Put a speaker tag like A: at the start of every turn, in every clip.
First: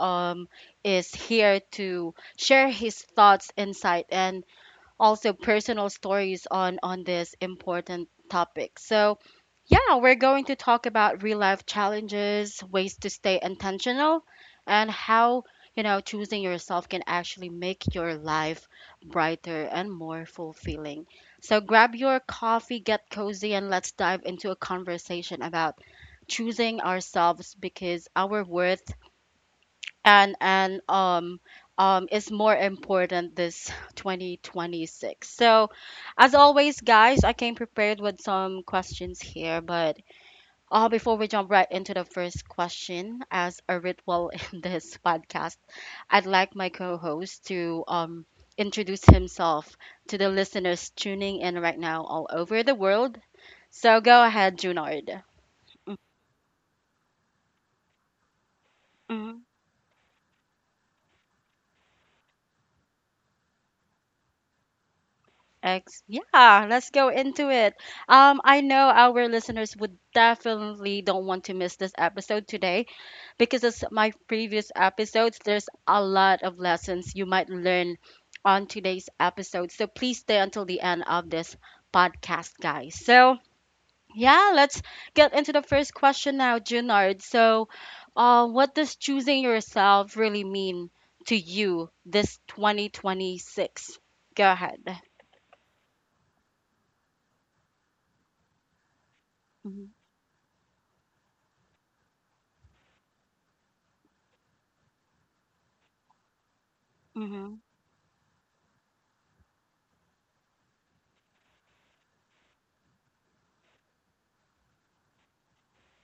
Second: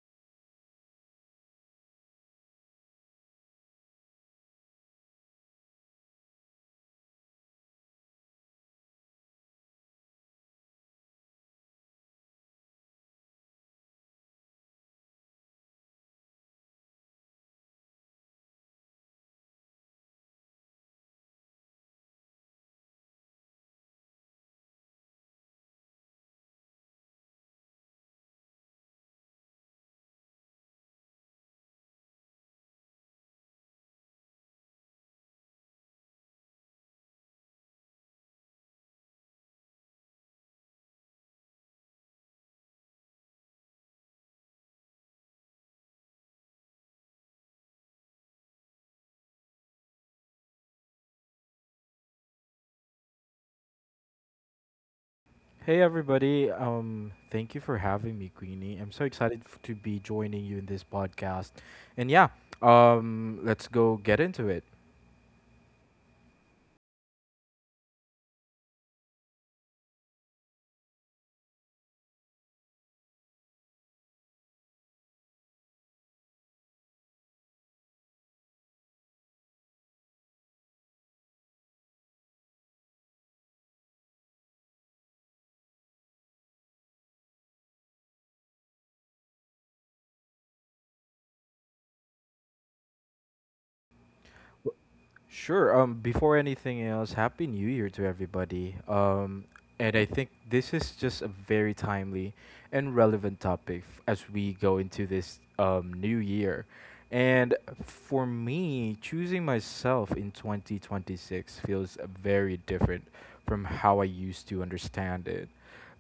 A: is here to share his thoughts, insight, and also personal stories on this important topic. So, yeah, we're going to talk about real life challenges, ways to stay intentional, and how choosing yourself can actually make your life brighter and more fulfilling. So, grab your coffee, get cozy, and let's dive into a conversation about choosing ourselves because our worth and is more important this 2026. So as always guys, I came prepared with some questions here, but before we jump right into the first question, as a ritual in this podcast, I'd like my co-host to introduce himself to the listeners tuning in right now all over the world. So go ahead, Junard.
B: Hey everybody, thank you for having me, Queenie. I'm so excited to be joining you in this podcast. And yeah, let's go get into it.
A: Yeah, let's go into it. I know our listeners would definitely don't want to miss this episode today because as my previous episodes, there's a lot of lessons you might learn on today's episode. So please stay until the end of this podcast, guys. So yeah, let's get into the first question now, Junard. So, what does choosing yourself really mean to you this 2026? Go ahead.
B: Sure. Before anything else, happy New Year to everybody. And I think this is just a very timely and relevant topic as we go into this new year. And
A: Hmm.
B: for me, choosing myself in 2026 feels very different from how I used to understand it.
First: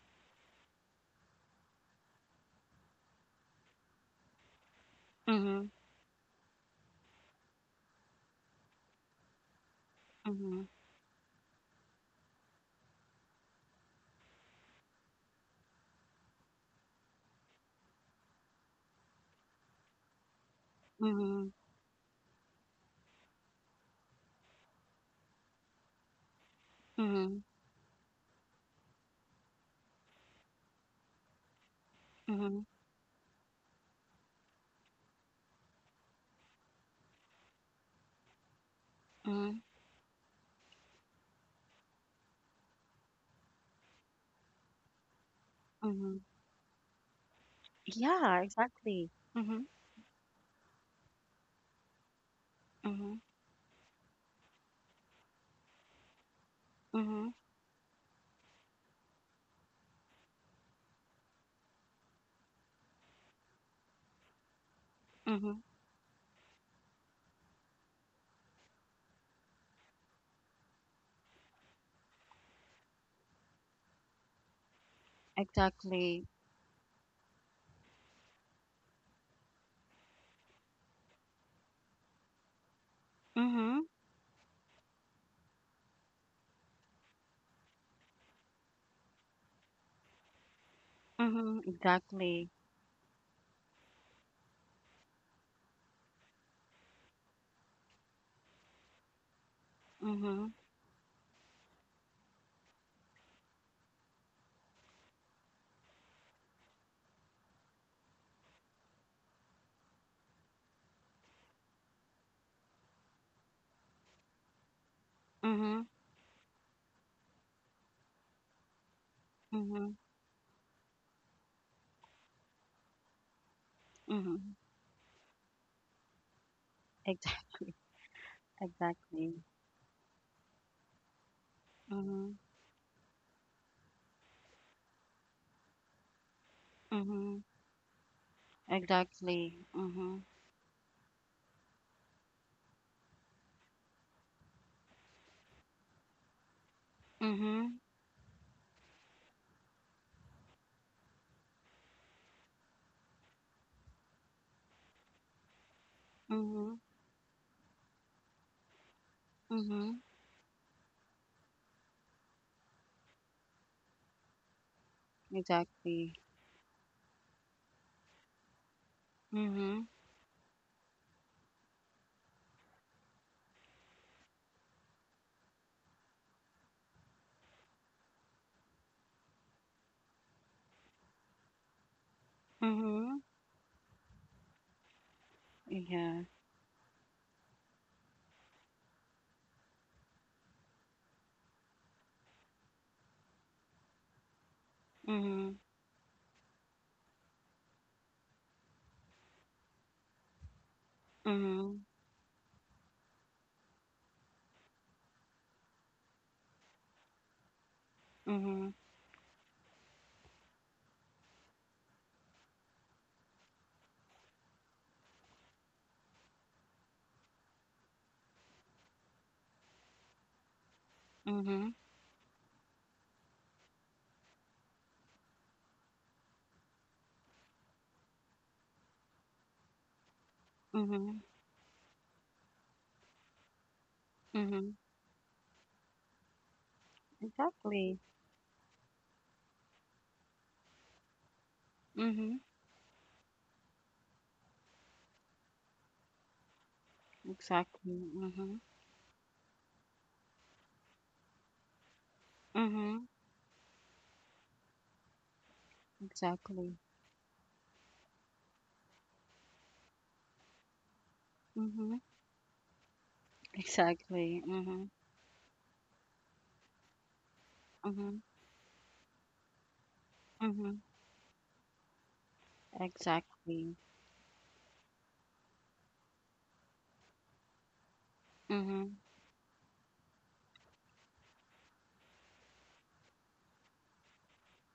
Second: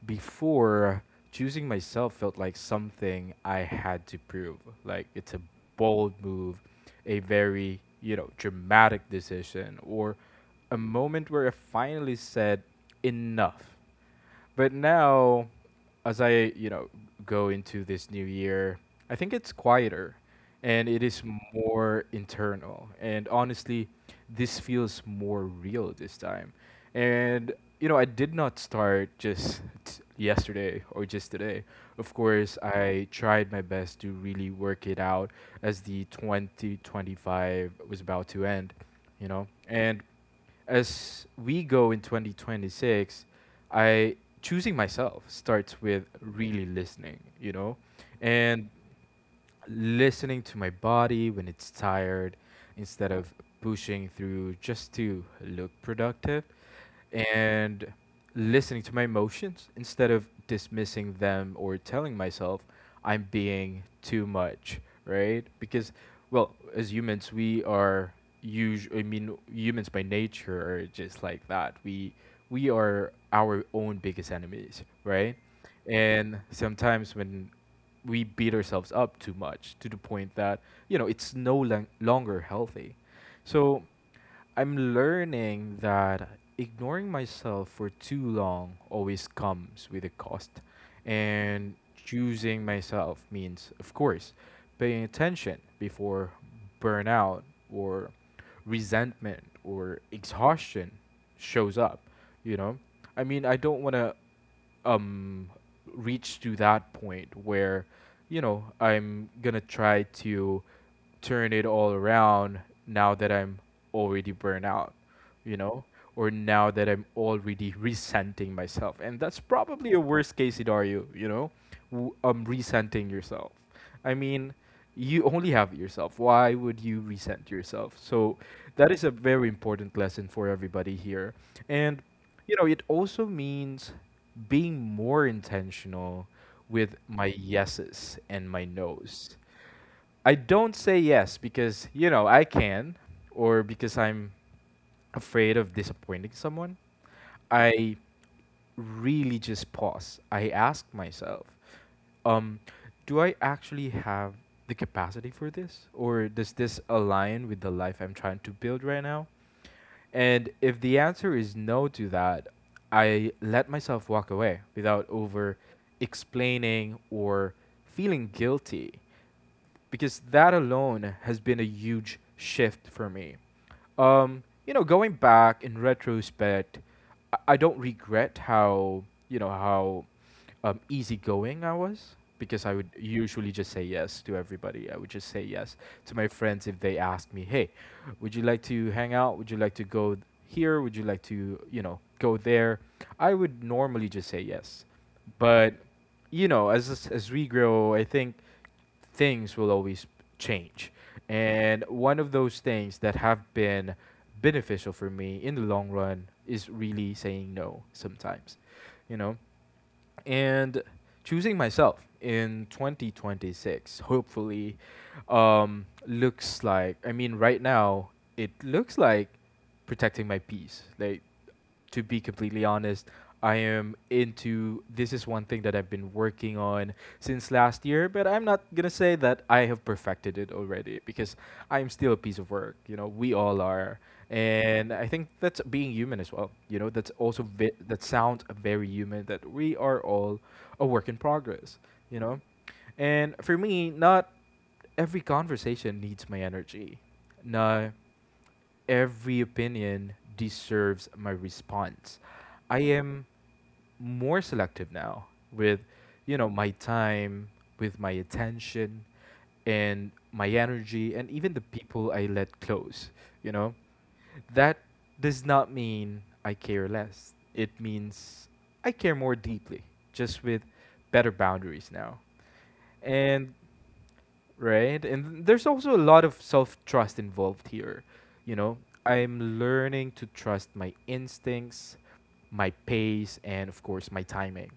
B: Before, choosing myself felt like something I had to prove. Like it's a
A: Mhm.
B: bold move, a very, you know, dramatic decision, or
A: Mhm,
B: a moment where I finally said, enough. But now, as I go into this new year, I think it's quieter, and it is
A: mhm,
B: more internal. And honestly, this feels more real this time.
A: mhm,
B: And you know, I did not start just yesterday or just today. Of course,
A: mhm,
B: I tried my best to really work it out as the 2025 was about to end, you know.
A: mhm,
B: And as we go in 2026, I choosing myself starts with
A: mhm.
B: really listening, you know,
A: Yeah,
B: and
A: exactly. Mhm,
B: listening to my body when it's tired instead
A: mhm,
B: of pushing through just to look productive,
A: mhm,
B: and listening to my emotions instead of dismissing them or telling myself I'm being too much, right?
A: mhm.
B: Because, well, as humans, we are usually, I mean, humans by nature are just like that. We are our own biggest enemies, right?
A: Exactly.
B: And sometimes when we beat ourselves up too much to the point that you know it's no lang- longer healthy, so
A: Mhm,
B: I'm learning that ignoring myself for too long always comes with a cost,
A: mhm,
B: and
A: exactly.
B: choosing myself means, of course, paying attention before burnout or resentment or
A: Mhm,
B: exhaustion shows up, you know. I mean, I don't want to um reach to that point where, you know, I'm gonna try to turn it all around now that I'm already burnt out, you know,
A: mhm,
B: or now that I'm already resenting myself. And that's probably
A: mhm,
B: a worst case scenario, you know, resenting yourself. I mean,
A: mhm.
B: you only have yourself. Why would you resent
A: Exactly.
B: yourself? So that is a
A: Exactly.
B: very important lesson for everybody here. And
A: Mhm,
B: you know, it also means being more intentional with my
A: mhm,
B: yeses and my nos.
A: exactly. Mhm,
B: I don't say yes because, you know, I can, or because I'm afraid of disappointing someone.
A: mhm,
B: I really just pause. I ask myself, um, do I actually have the capacity for this? Or does this
A: mhm,
B: align with the life I'm trying to build right now?
A: mhm.
B: And if the answer is no to that, I let myself walk away without over
A: Exactly.
B: explaining or feeling guilty,
A: Mhm,
B: because that alone has been a huge shift for me. You know, going back in retrospect, I don't regret how, you know, how easygoing I was, because I would
A: mhm.
B: usually just say yes to everybody. I would just say yes to
A: Yeah.
B: my friends if they asked me, "Hey, would you like to hang out? Would you like to here? Would you like to, you know, go there?" I would normally just say yes.
A: Mhm,
B: But, you know, as as we grow, I think things will always change. And
A: mhm,
B: one of those things that have been beneficial for me in the long run is really saying no sometimes,
A: mhm,
B: you know, and choosing myself in 2026, hopefully, looks like, I mean right now it looks like protecting my peace. Like,
A: mhm,
B: to be completely honest, I am into this, is one thing that I've been working on since last year, but I'm not going to say that I have perfected it already,
A: mhm,
B: because I'm still a piece of work. You know, we all are.
A: mhm.
B: And I think that's being human as well. You know, that's also
A: Exactly.
B: that sounds very human, that we are all a work in progress, you
A: Mm-hmm.
B: know? And for me, not every conversation needs my energy. No,
A: Exactly. Mm-hmm.
B: every opinion deserves my response. I
A: Mm-hmm.
B: am more selective now with, you know, my
A: Exactly.
B: time, with my attention, and my energy, and even the
A: Mm-hmm.
B: people I let close, you know?
A: Exactly.
B: That
A: Mm-hmm.
B: does not mean I care less. It
A: Mm-hmm.
B: means I care more deeply, just with
A: Mm-hmm.
B: better boundaries now. And,
A: Exactly.
B: right? And there's also a lot of self trust involved here. You know,
A: Mm-hmm.
B: I'm learning to trust my instincts, my pace, and of course, my timing.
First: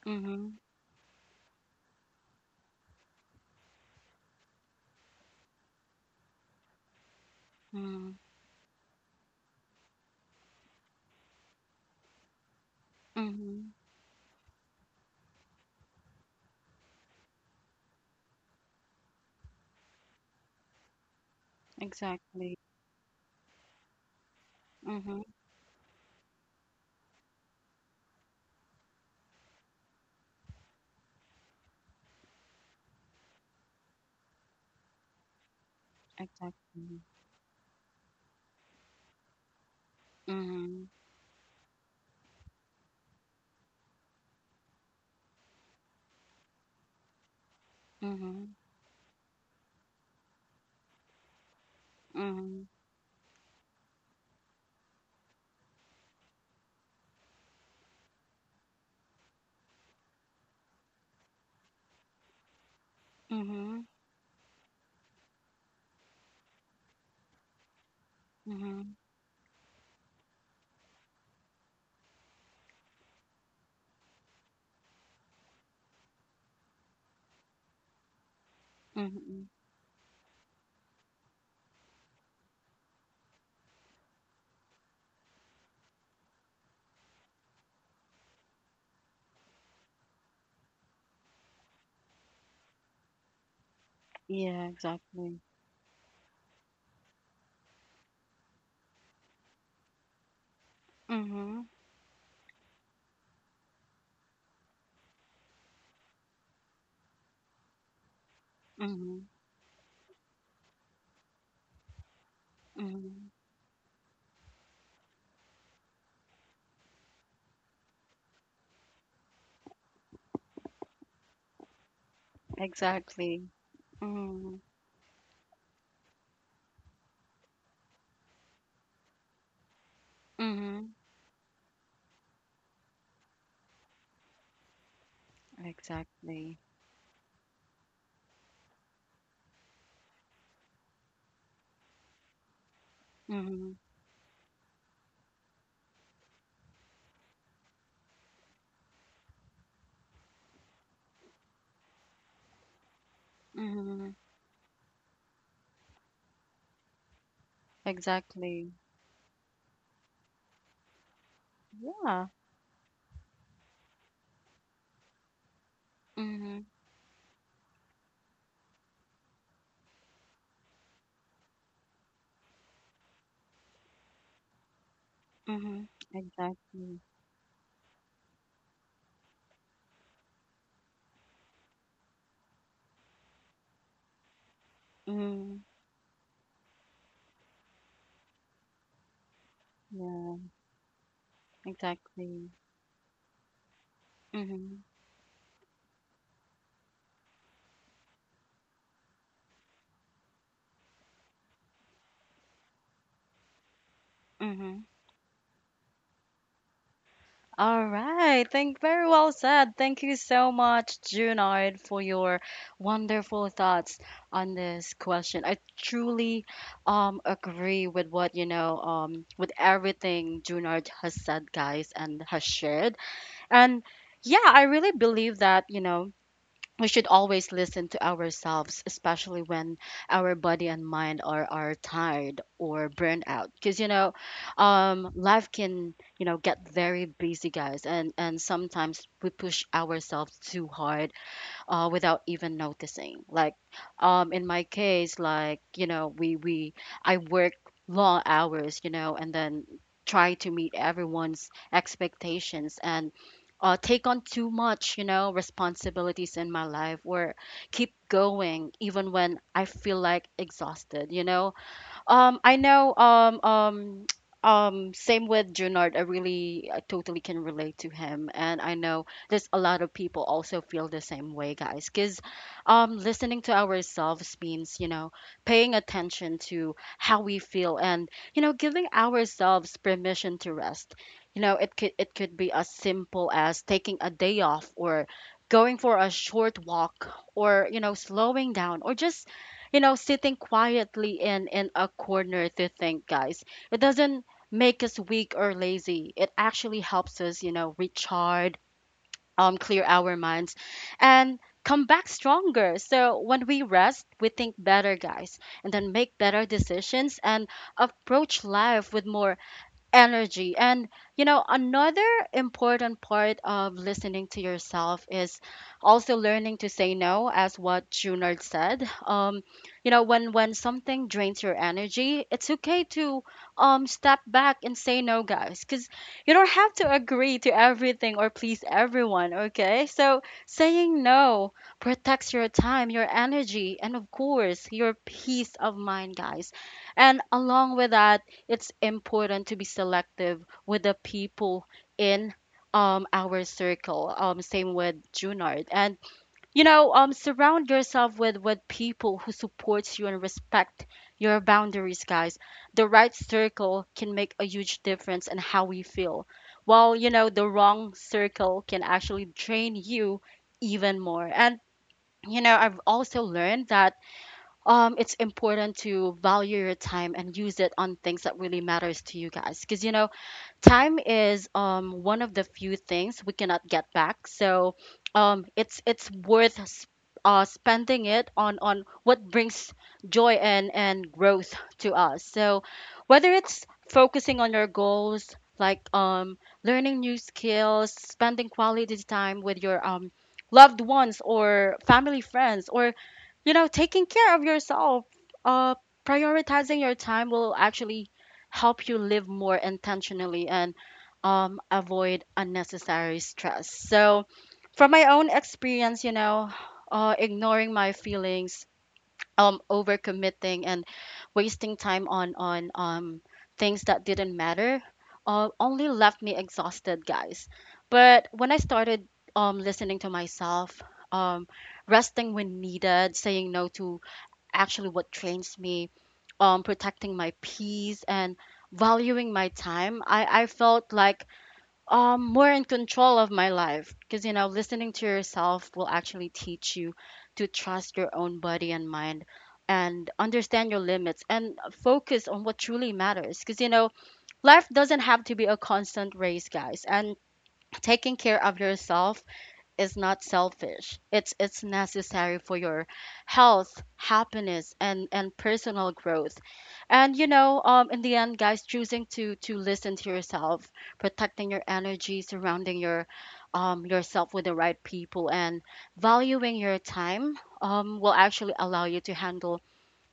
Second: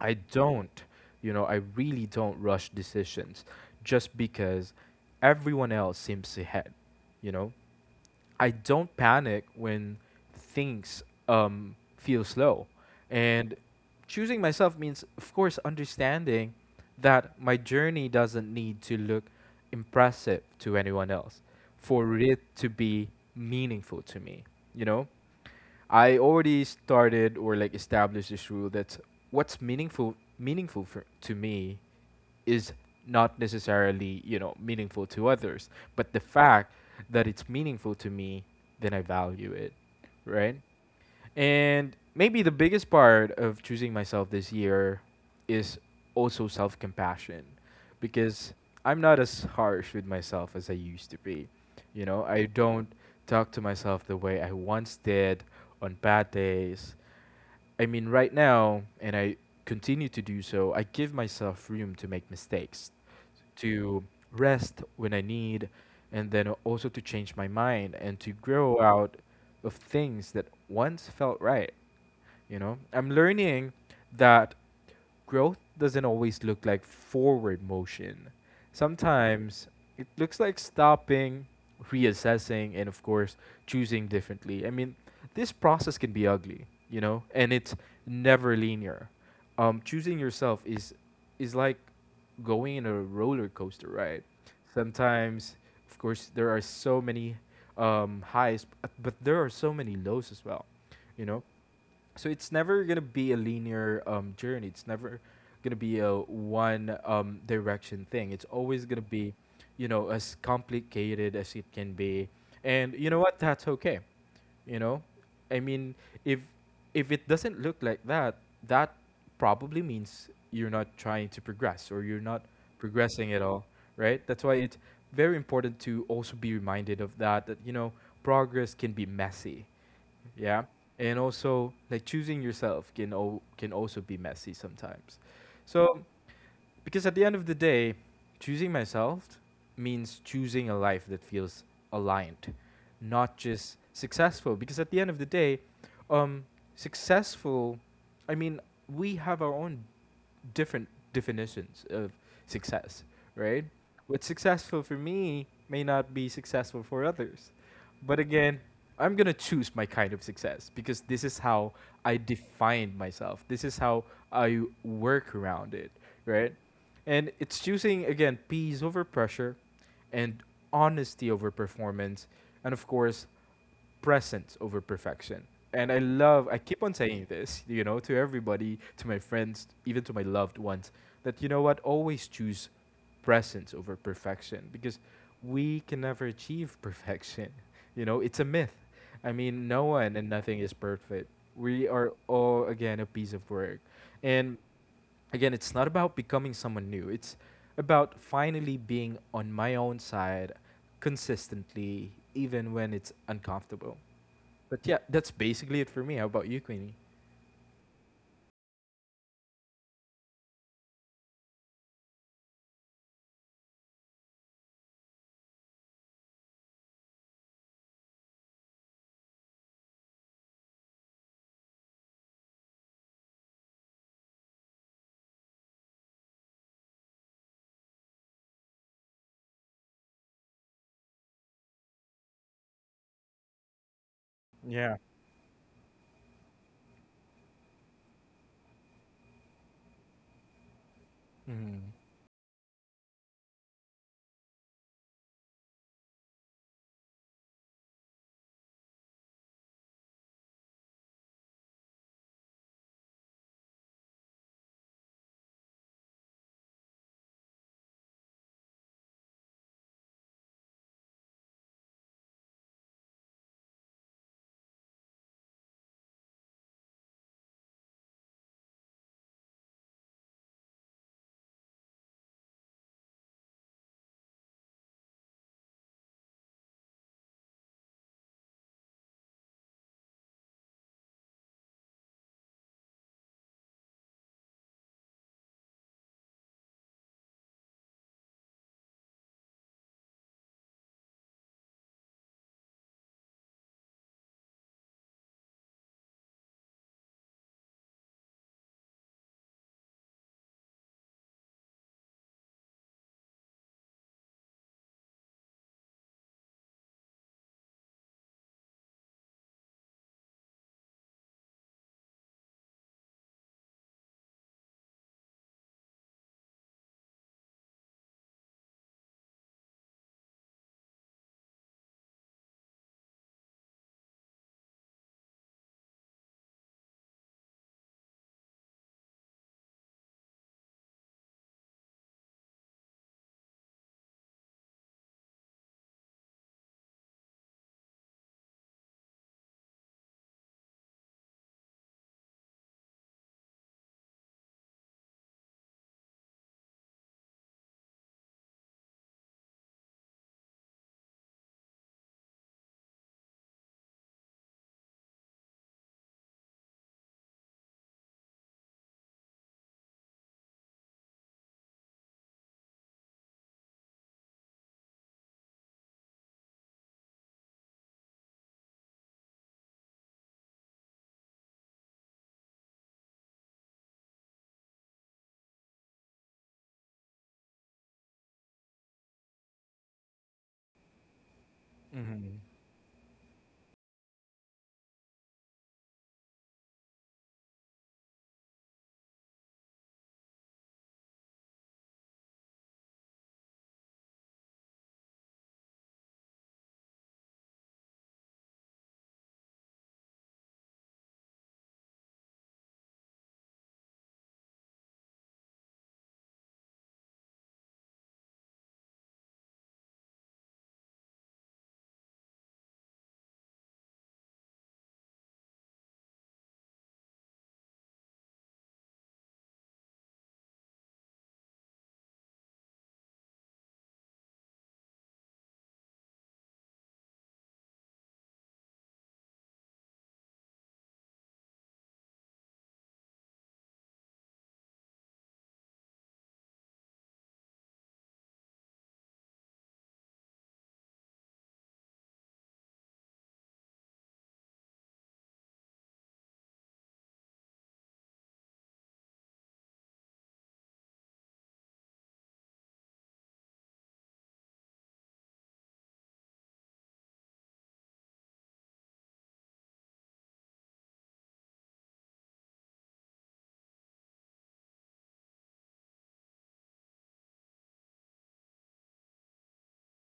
B: I
A: Mm-hmm.
B: don't, you know, I really don't rush decisions just because everyone else seems ahead, you know?
A: Mm-hmm.
B: I don't panic when things feel slow. And
A: Mm-hmm.
B: choosing myself means, of course, understanding that my journey doesn't need to look impressive to anyone else for it
A: Exactly.
B: to be meaningful to me. You know,
A: Mm-hmm.
B: I already started, or like established this rule, that what's meaningful for, to me, is not necessarily, you know, meaningful to others, but the fact
A: Exactly.
B: that it's meaningful to me, then I value it, right?
A: Mm-hmm.
B: And maybe the biggest part of choosing myself this year is also self compassion, because
A: Mm-hmm.
B: I'm not as harsh with myself as I used to be. You know, I
A: Mm-hmm.
B: don't talk to myself the way I once did on bad days. I mean, right now, and I continue to do so, I give myself room to make mistakes,
A: Mm-hmm.
B: to rest when I need, and then also to change my mind and to grow
A: Mm-hmm.
B: out of things that once felt right. You know, I'm learning that growth doesn't always look like forward motion.
A: Mm-hmm.
B: Sometimes it looks like stopping, reassessing, and of course, choosing differently. I mean, this process can be ugly, you know, and it's never linear. Choosing yourself is like going in a roller coaster ride.
A: Yeah, exactly.
B: Sometimes, of course, there are so many highs, but there are so many lows as well, you know,
A: Mm-hmm.
B: so it's never gonna be a linear journey. It's never gonna be a one direction thing. It's always gonna
A: Mm-hmm.
B: be, you know, as complicated as it can be. And you know
A: Mm-hmm.
B: what? That's okay. You know, I mean, if it doesn't look like that, that probably means you're not trying to progress, or you're not progressing at
A: Exactly.
B: all, right? That's why
A: Mm-hmm.
B: it's very important to also be reminded of that. That, you know, progress can be messy, yeah,
A: Mm-hmm.
B: and also like choosing yourself can also be messy sometimes, so
A: Exactly.
B: because at the end of the day, choosing myself means choosing a life that feels aligned, not
A: Mm-hmm.
B: just successful. Because at the end of the day, um successful, I mean, we have our own different definitions of success, right?
A: Mm-hmm.
B: What's successful for me may not be successful for others. But again,
A: Exactly.
B: I'm going to choose my kind of success, because this is how I
A: Yeah.
B: define myself. This is how I work around it, right?
A: Mhm,
B: And it's choosing, again, peace over pressure, and honesty over performance. And of course, presence over perfection.
A: mhm.
B: And I love, I keep on
A: Exactly.
B: saying this, you know, to everybody, to my friends, even to my loved ones, that you know what, always choose presence over perfection, because
A: Mm.
B: we can never achieve perfection. You know, it's a myth. I mean, no one and
A: Yeah.
B: nothing is perfect. We are
A: Exactly.
B: all, again, a piece of work. And
A: Mhm,
B: again, it's not about becoming someone new, it's about finally being on my own side consistently, even when it's uncomfortable. But
A: mhm.
B: yeah, that's basically it for me. How about you, Queenie?
A: All right. Thank— very well said. Thank you so much, Junard, for your wonderful thoughts on this question. I truly agree with what you know with everything Junard has said, guys, and has shared. And yeah, I really believe that you know we should always listen to ourselves, especially when our body and mind are tired or burned out. Because, you know,
B: Yeah.
A: life can, you know, get very busy, guys. And sometimes we push ourselves too hard
B: Mm-hmm.
A: without even noticing. Like, in my case, like you know, we I work long hours, you know, and then try to meet everyone's expectations and take on too much, you know, responsibilities in my life or keep going even when I feel like exhausted, you know. I know. Same with Junard. I really I totally can relate to him, and I know there's a lot of people also feel the same way, guys. Because, listening to ourselves means you know paying attention to how we feel, and you know giving ourselves permission to rest. You know, it could be as simple as taking a day off or going for a short walk, or you know slowing down, or just you know sitting quietly in a corner to think, guys. It doesn't make us weak or lazy. It actually helps us, you know, recharge, clear our minds, and come back stronger. So when we rest, we think better, guys, and then make better decisions and approach life with more energy. And you know, another important part of listening to yourself is also learning to say no, as what Junard said. You know, when something drains your energy, it's okay to step back and say no, guys, because you don't have to agree to everything or please everyone. Okay, so saying no protects your time, your energy, and of course your peace of mind, guys. And along with that, it's important to be selective with the people in our circle. Same with Junard, and you know, surround yourself with people who supports you and respect your boundaries, guys. The right circle can make a huge difference in how we feel, while you know the wrong circle can actually drain you even more. And you know, I've also learned that it's important to value your time and use it on things that really matters to you, guys. Because you know, time is one of the few things we cannot get back. So it's worth spending it on what brings joy and growth to us.
B: Mm-hmm.
A: So whether it's focusing on your goals, like learning new skills, spending quality time with your loved ones or family, friends, or you know taking care of yourself, uh prioritizing your time will actually help you live more intentionally and avoid unnecessary stress. So, from my own experience, you know, ignoring my feelings, overcommitting, and wasting time on things that didn't matter, only left me exhausted, guys. But when I started listening to myself, um, resting when needed, saying no to actually what trains me, protecting my peace, and valuing my time, I felt like more in control of my life. Because you know, listening to yourself will actually teach you to trust your own body and mind, and understand your limits, and focus on what truly matters. Because you know, life doesn't have to be a constant race, guys, and taking care of yourself is not selfish. It's necessary for your health, happiness, and personal growth. And you know, in the end, guys, choosing to listen to yourself, protecting your energy, surrounding yourself with the right people, and valuing your time will actually allow you to handle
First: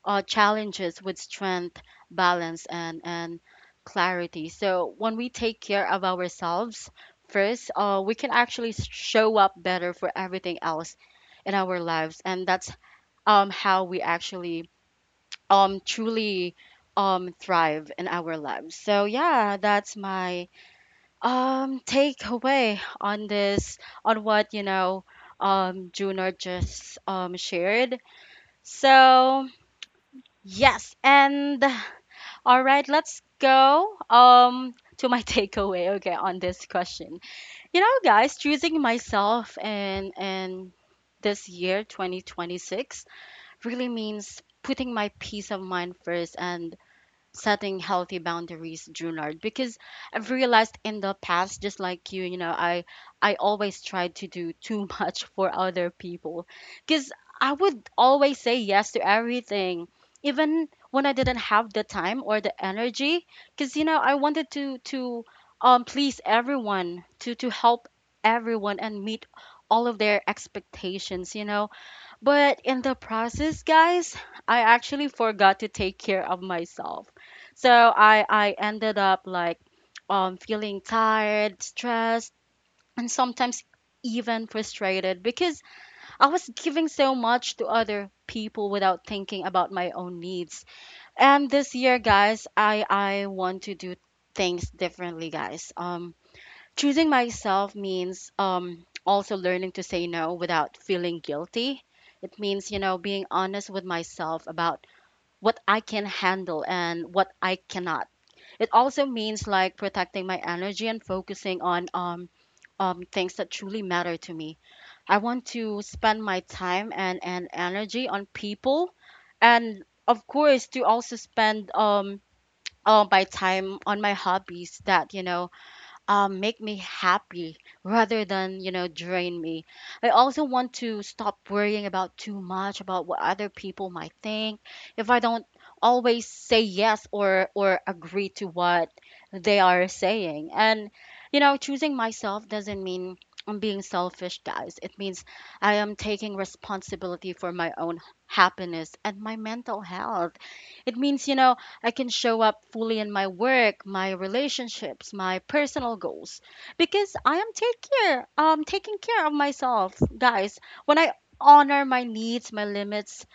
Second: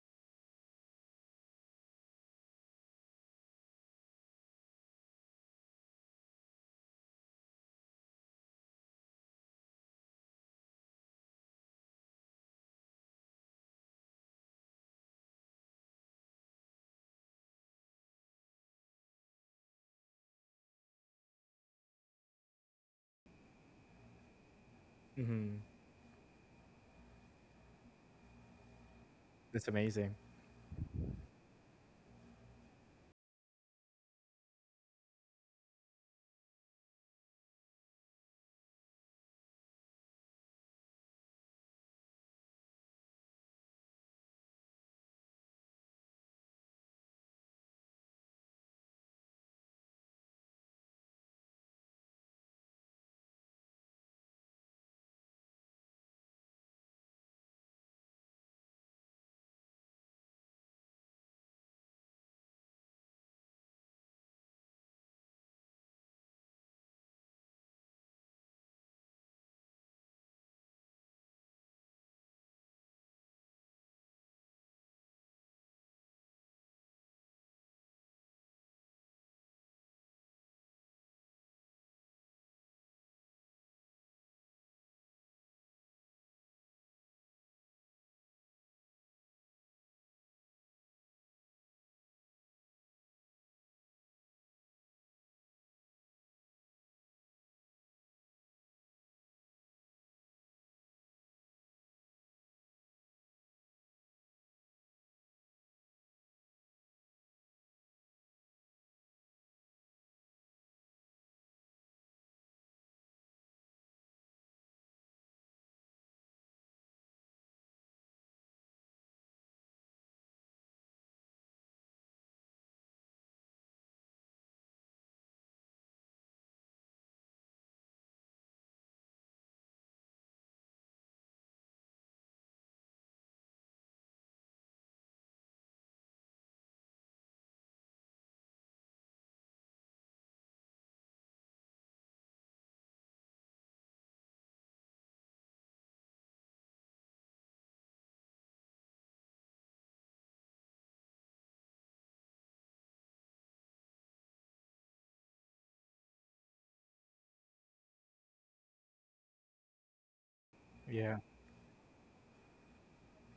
A: challenges with strength, balance, and clarity. So when we take care of ourselves first, we can actually show up better for everything else in our lives, and that's how we actually truly thrive in our lives. So yeah, that's my takeaway on this, on what you know
B: Mm-hmm.
A: Junior just shared. So
B: That's amazing.
A: yes, and all right, let's go to my takeaway, okay, on this question. You know, guys, choosing myself and this year 2026 really means putting my peace of mind first and setting healthy boundaries, Junard, because I've realized in the past, just like you know, I always tried to do too much for other people, because I would always say yes to everything, even when I didn't have the time or the energy, because you know I wanted to please everyone, to help everyone and meet all of their expectations, you know. But in the process, guys, I actually forgot to take care of myself. So I ended up like feeling tired, stressed, and sometimes even frustrated, because I was giving so much to other people without thinking about my own needs. And this year, guys, I want to do things differently, guys. Choosing myself means also learning to say no without feeling guilty. It means, you know, being honest with myself about what I can handle and what I cannot. It also means like protecting my energy and focusing on things that truly matter to me. I want to spend my time and energy on people, and of course, to also spend my time on my hobbies that, you know, make me happy rather than you know drain me. I also want to stop worrying about too much about what other people might think if I don't always say yes or agree to what they are saying. And you know, choosing myself doesn't mean I'm being selfish, guys. It means I am taking responsibility for my own happiness and my mental health. It means you know I can show up fully in my work, my relationships, my personal goals, because I am taking care of myself, guys. When I
B: Yeah.
A: honor my needs, my limits,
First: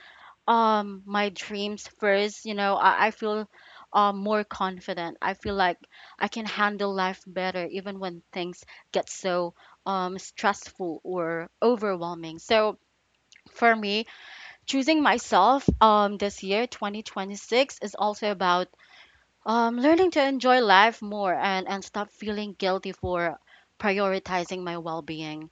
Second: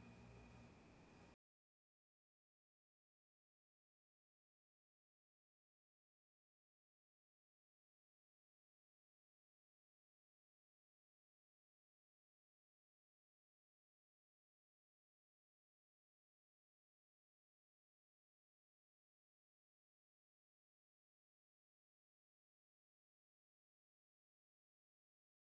A: my dreams first, you know, I feel more confident. I feel like I can handle life better even when things get so stressful or overwhelming. So for me, choosing myself this year, 2026, is also about learning to enjoy life more and stop feeling guilty for prioritizing my well-being.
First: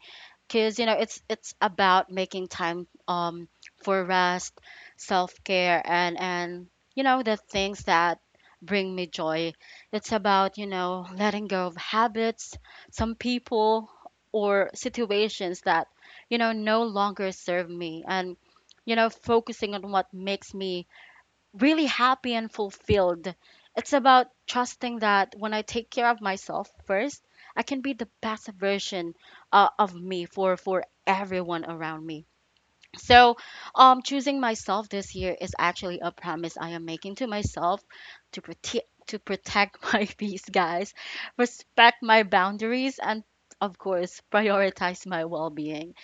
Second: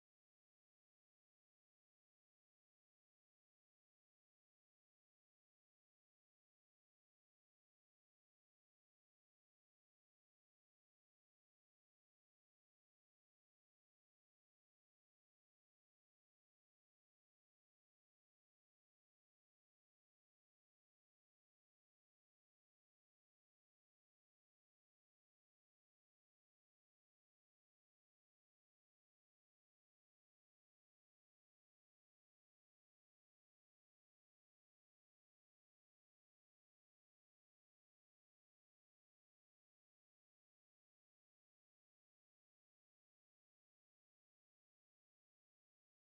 A: Cause you know it's about making time for rest, self-care, and you know the things that bring me joy. It's about you know letting go of habits, some people or situations that you know no longer serve me, and you know focusing on what makes me really happy and fulfilled. It's about trusting that when I take care of myself first, I can be the best version of me for everyone around me. So, choosing myself this year is actually a promise I am making to myself to protect my peace, guys, respect my boundaries, and of course, prioritize my well-being.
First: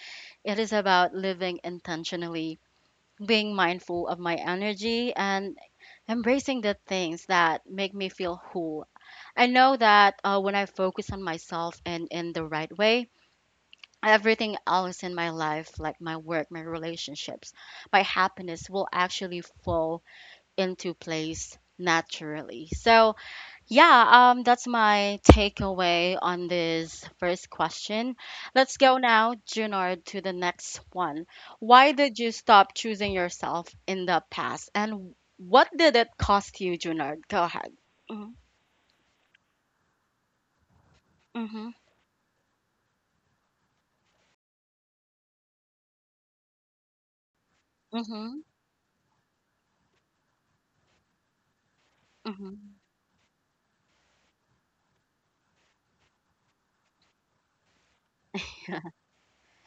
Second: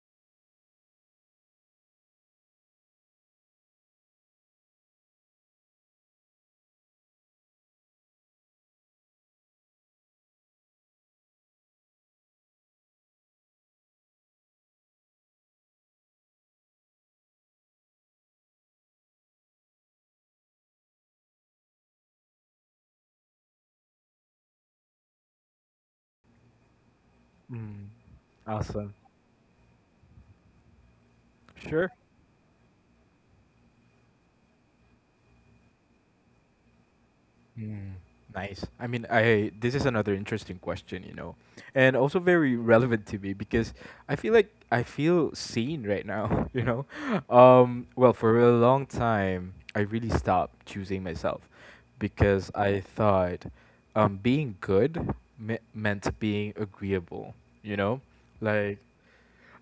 A: It is about living intentionally, being mindful of my energy and embracing the things that make me feel whole. I know that when I focus on myself and in the right way, everything else in my life, like my work, my relationships, my happiness, will actually fall into place naturally. So yeah, that's my takeaway on this first
B: Mm.
A: question. Let's
B: Awesome.
A: go now, Junard, to the next one. Why
B: Sure.
A: did you stop choosing yourself in the past, and what did it cost you, Junard? Go ahead.
B: Mm, nice. I mean, I this is another interesting question, you know,
A: Mm-hmm.
B: and also very relevant to me because I feel like I feel seen right now, you know. Well,
A: Mm-hmm.
B: for a long time, I really stopped choosing myself because
A: Mm-hmm.
B: I thought being good meant being agreeable, you know, like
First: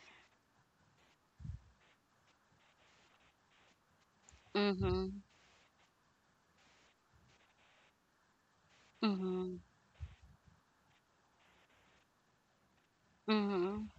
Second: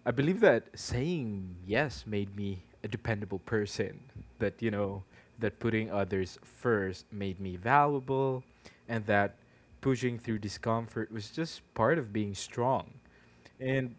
B: I believe that saying yes made me a dependable person. That, you know,
A: Mm-hmm.
B: that putting others first made me valuable, and that
A: Mm-hmm.
B: pushing through discomfort was just part of being strong.
A: Mm-hmm.
B: And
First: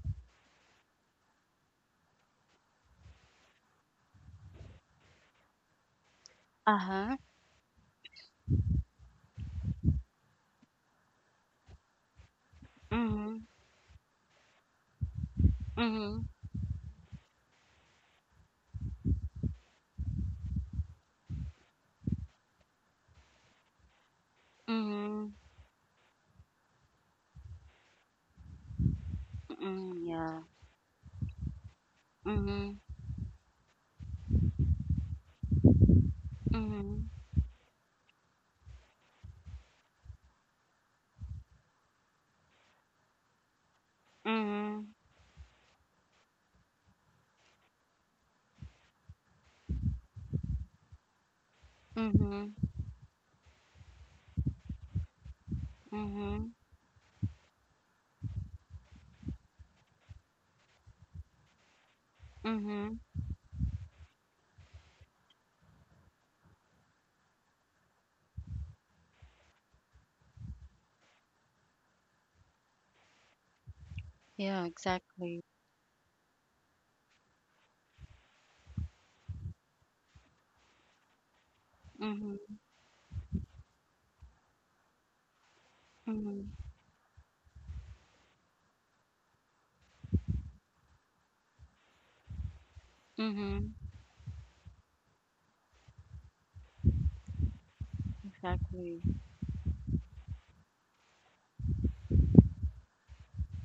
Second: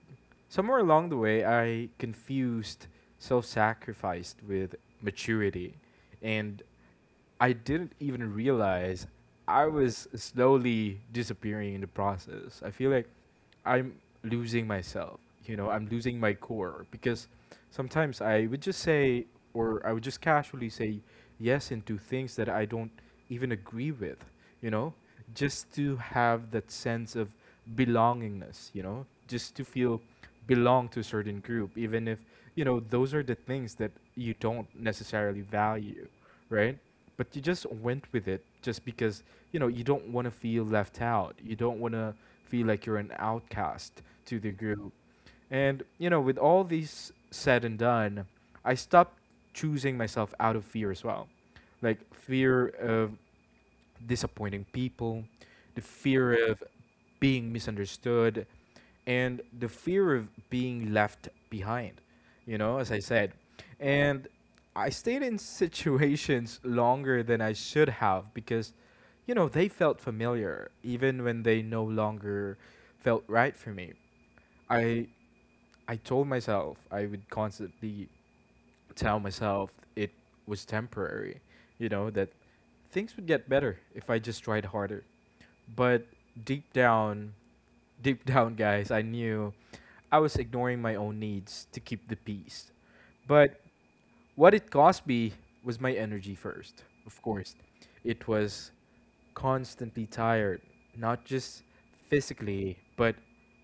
B: somewhere along the way, I confused self sacrificed with maturity. And
A: Uh-huh.
B: I didn't even realize I was slowly disappearing in the process. I feel like
A: Mm-hmm.
B: I'm losing myself. You know, I'm losing
A: Mm-hmm.
B: my core, because sometimes I would just say, or I would just casually say yes into things that I don't even agree with, you know,
A: Mm-hmm.
B: just to have that sense of belongingness, you know, just to feel
A: Mm-hmm. Yeah.
B: belong to a certain group, even if, you
A: Mm-hmm.
B: know, those are the things that you don't necessarily value, right?
A: Mm-hmm.
B: But you just went with it just because, you know, you don't want to feel left out, you don't want to feel like you're an outcast to the
A: Mm-hmm.
B: group. And you know, with all these said and done, I stopped choosing myself out of fear as well, like
A: Mm-hmm.
B: fear of disappointing people, the
A: Mm-hmm.
B: fear of being misunderstood, and the fear of being left behind, you know, as
A: Mm-hmm.
B: I said. And I stayed in situations longer than I should have because, you know, they felt familiar even when they no longer felt right for me.
A: Yeah,
B: I
A: exactly.
B: I told myself, I would constantly tell myself it was temporary, you know, that
A: Mhm,
B: things would get better if I just tried harder. But
A: mhm,
B: deep down, deep down, guys, I knew I was ignoring my own needs to keep the peace. But
A: mhm,
B: what it cost me was my energy first, of course. It was
A: exactly.
B: constantly tired, not just physically, but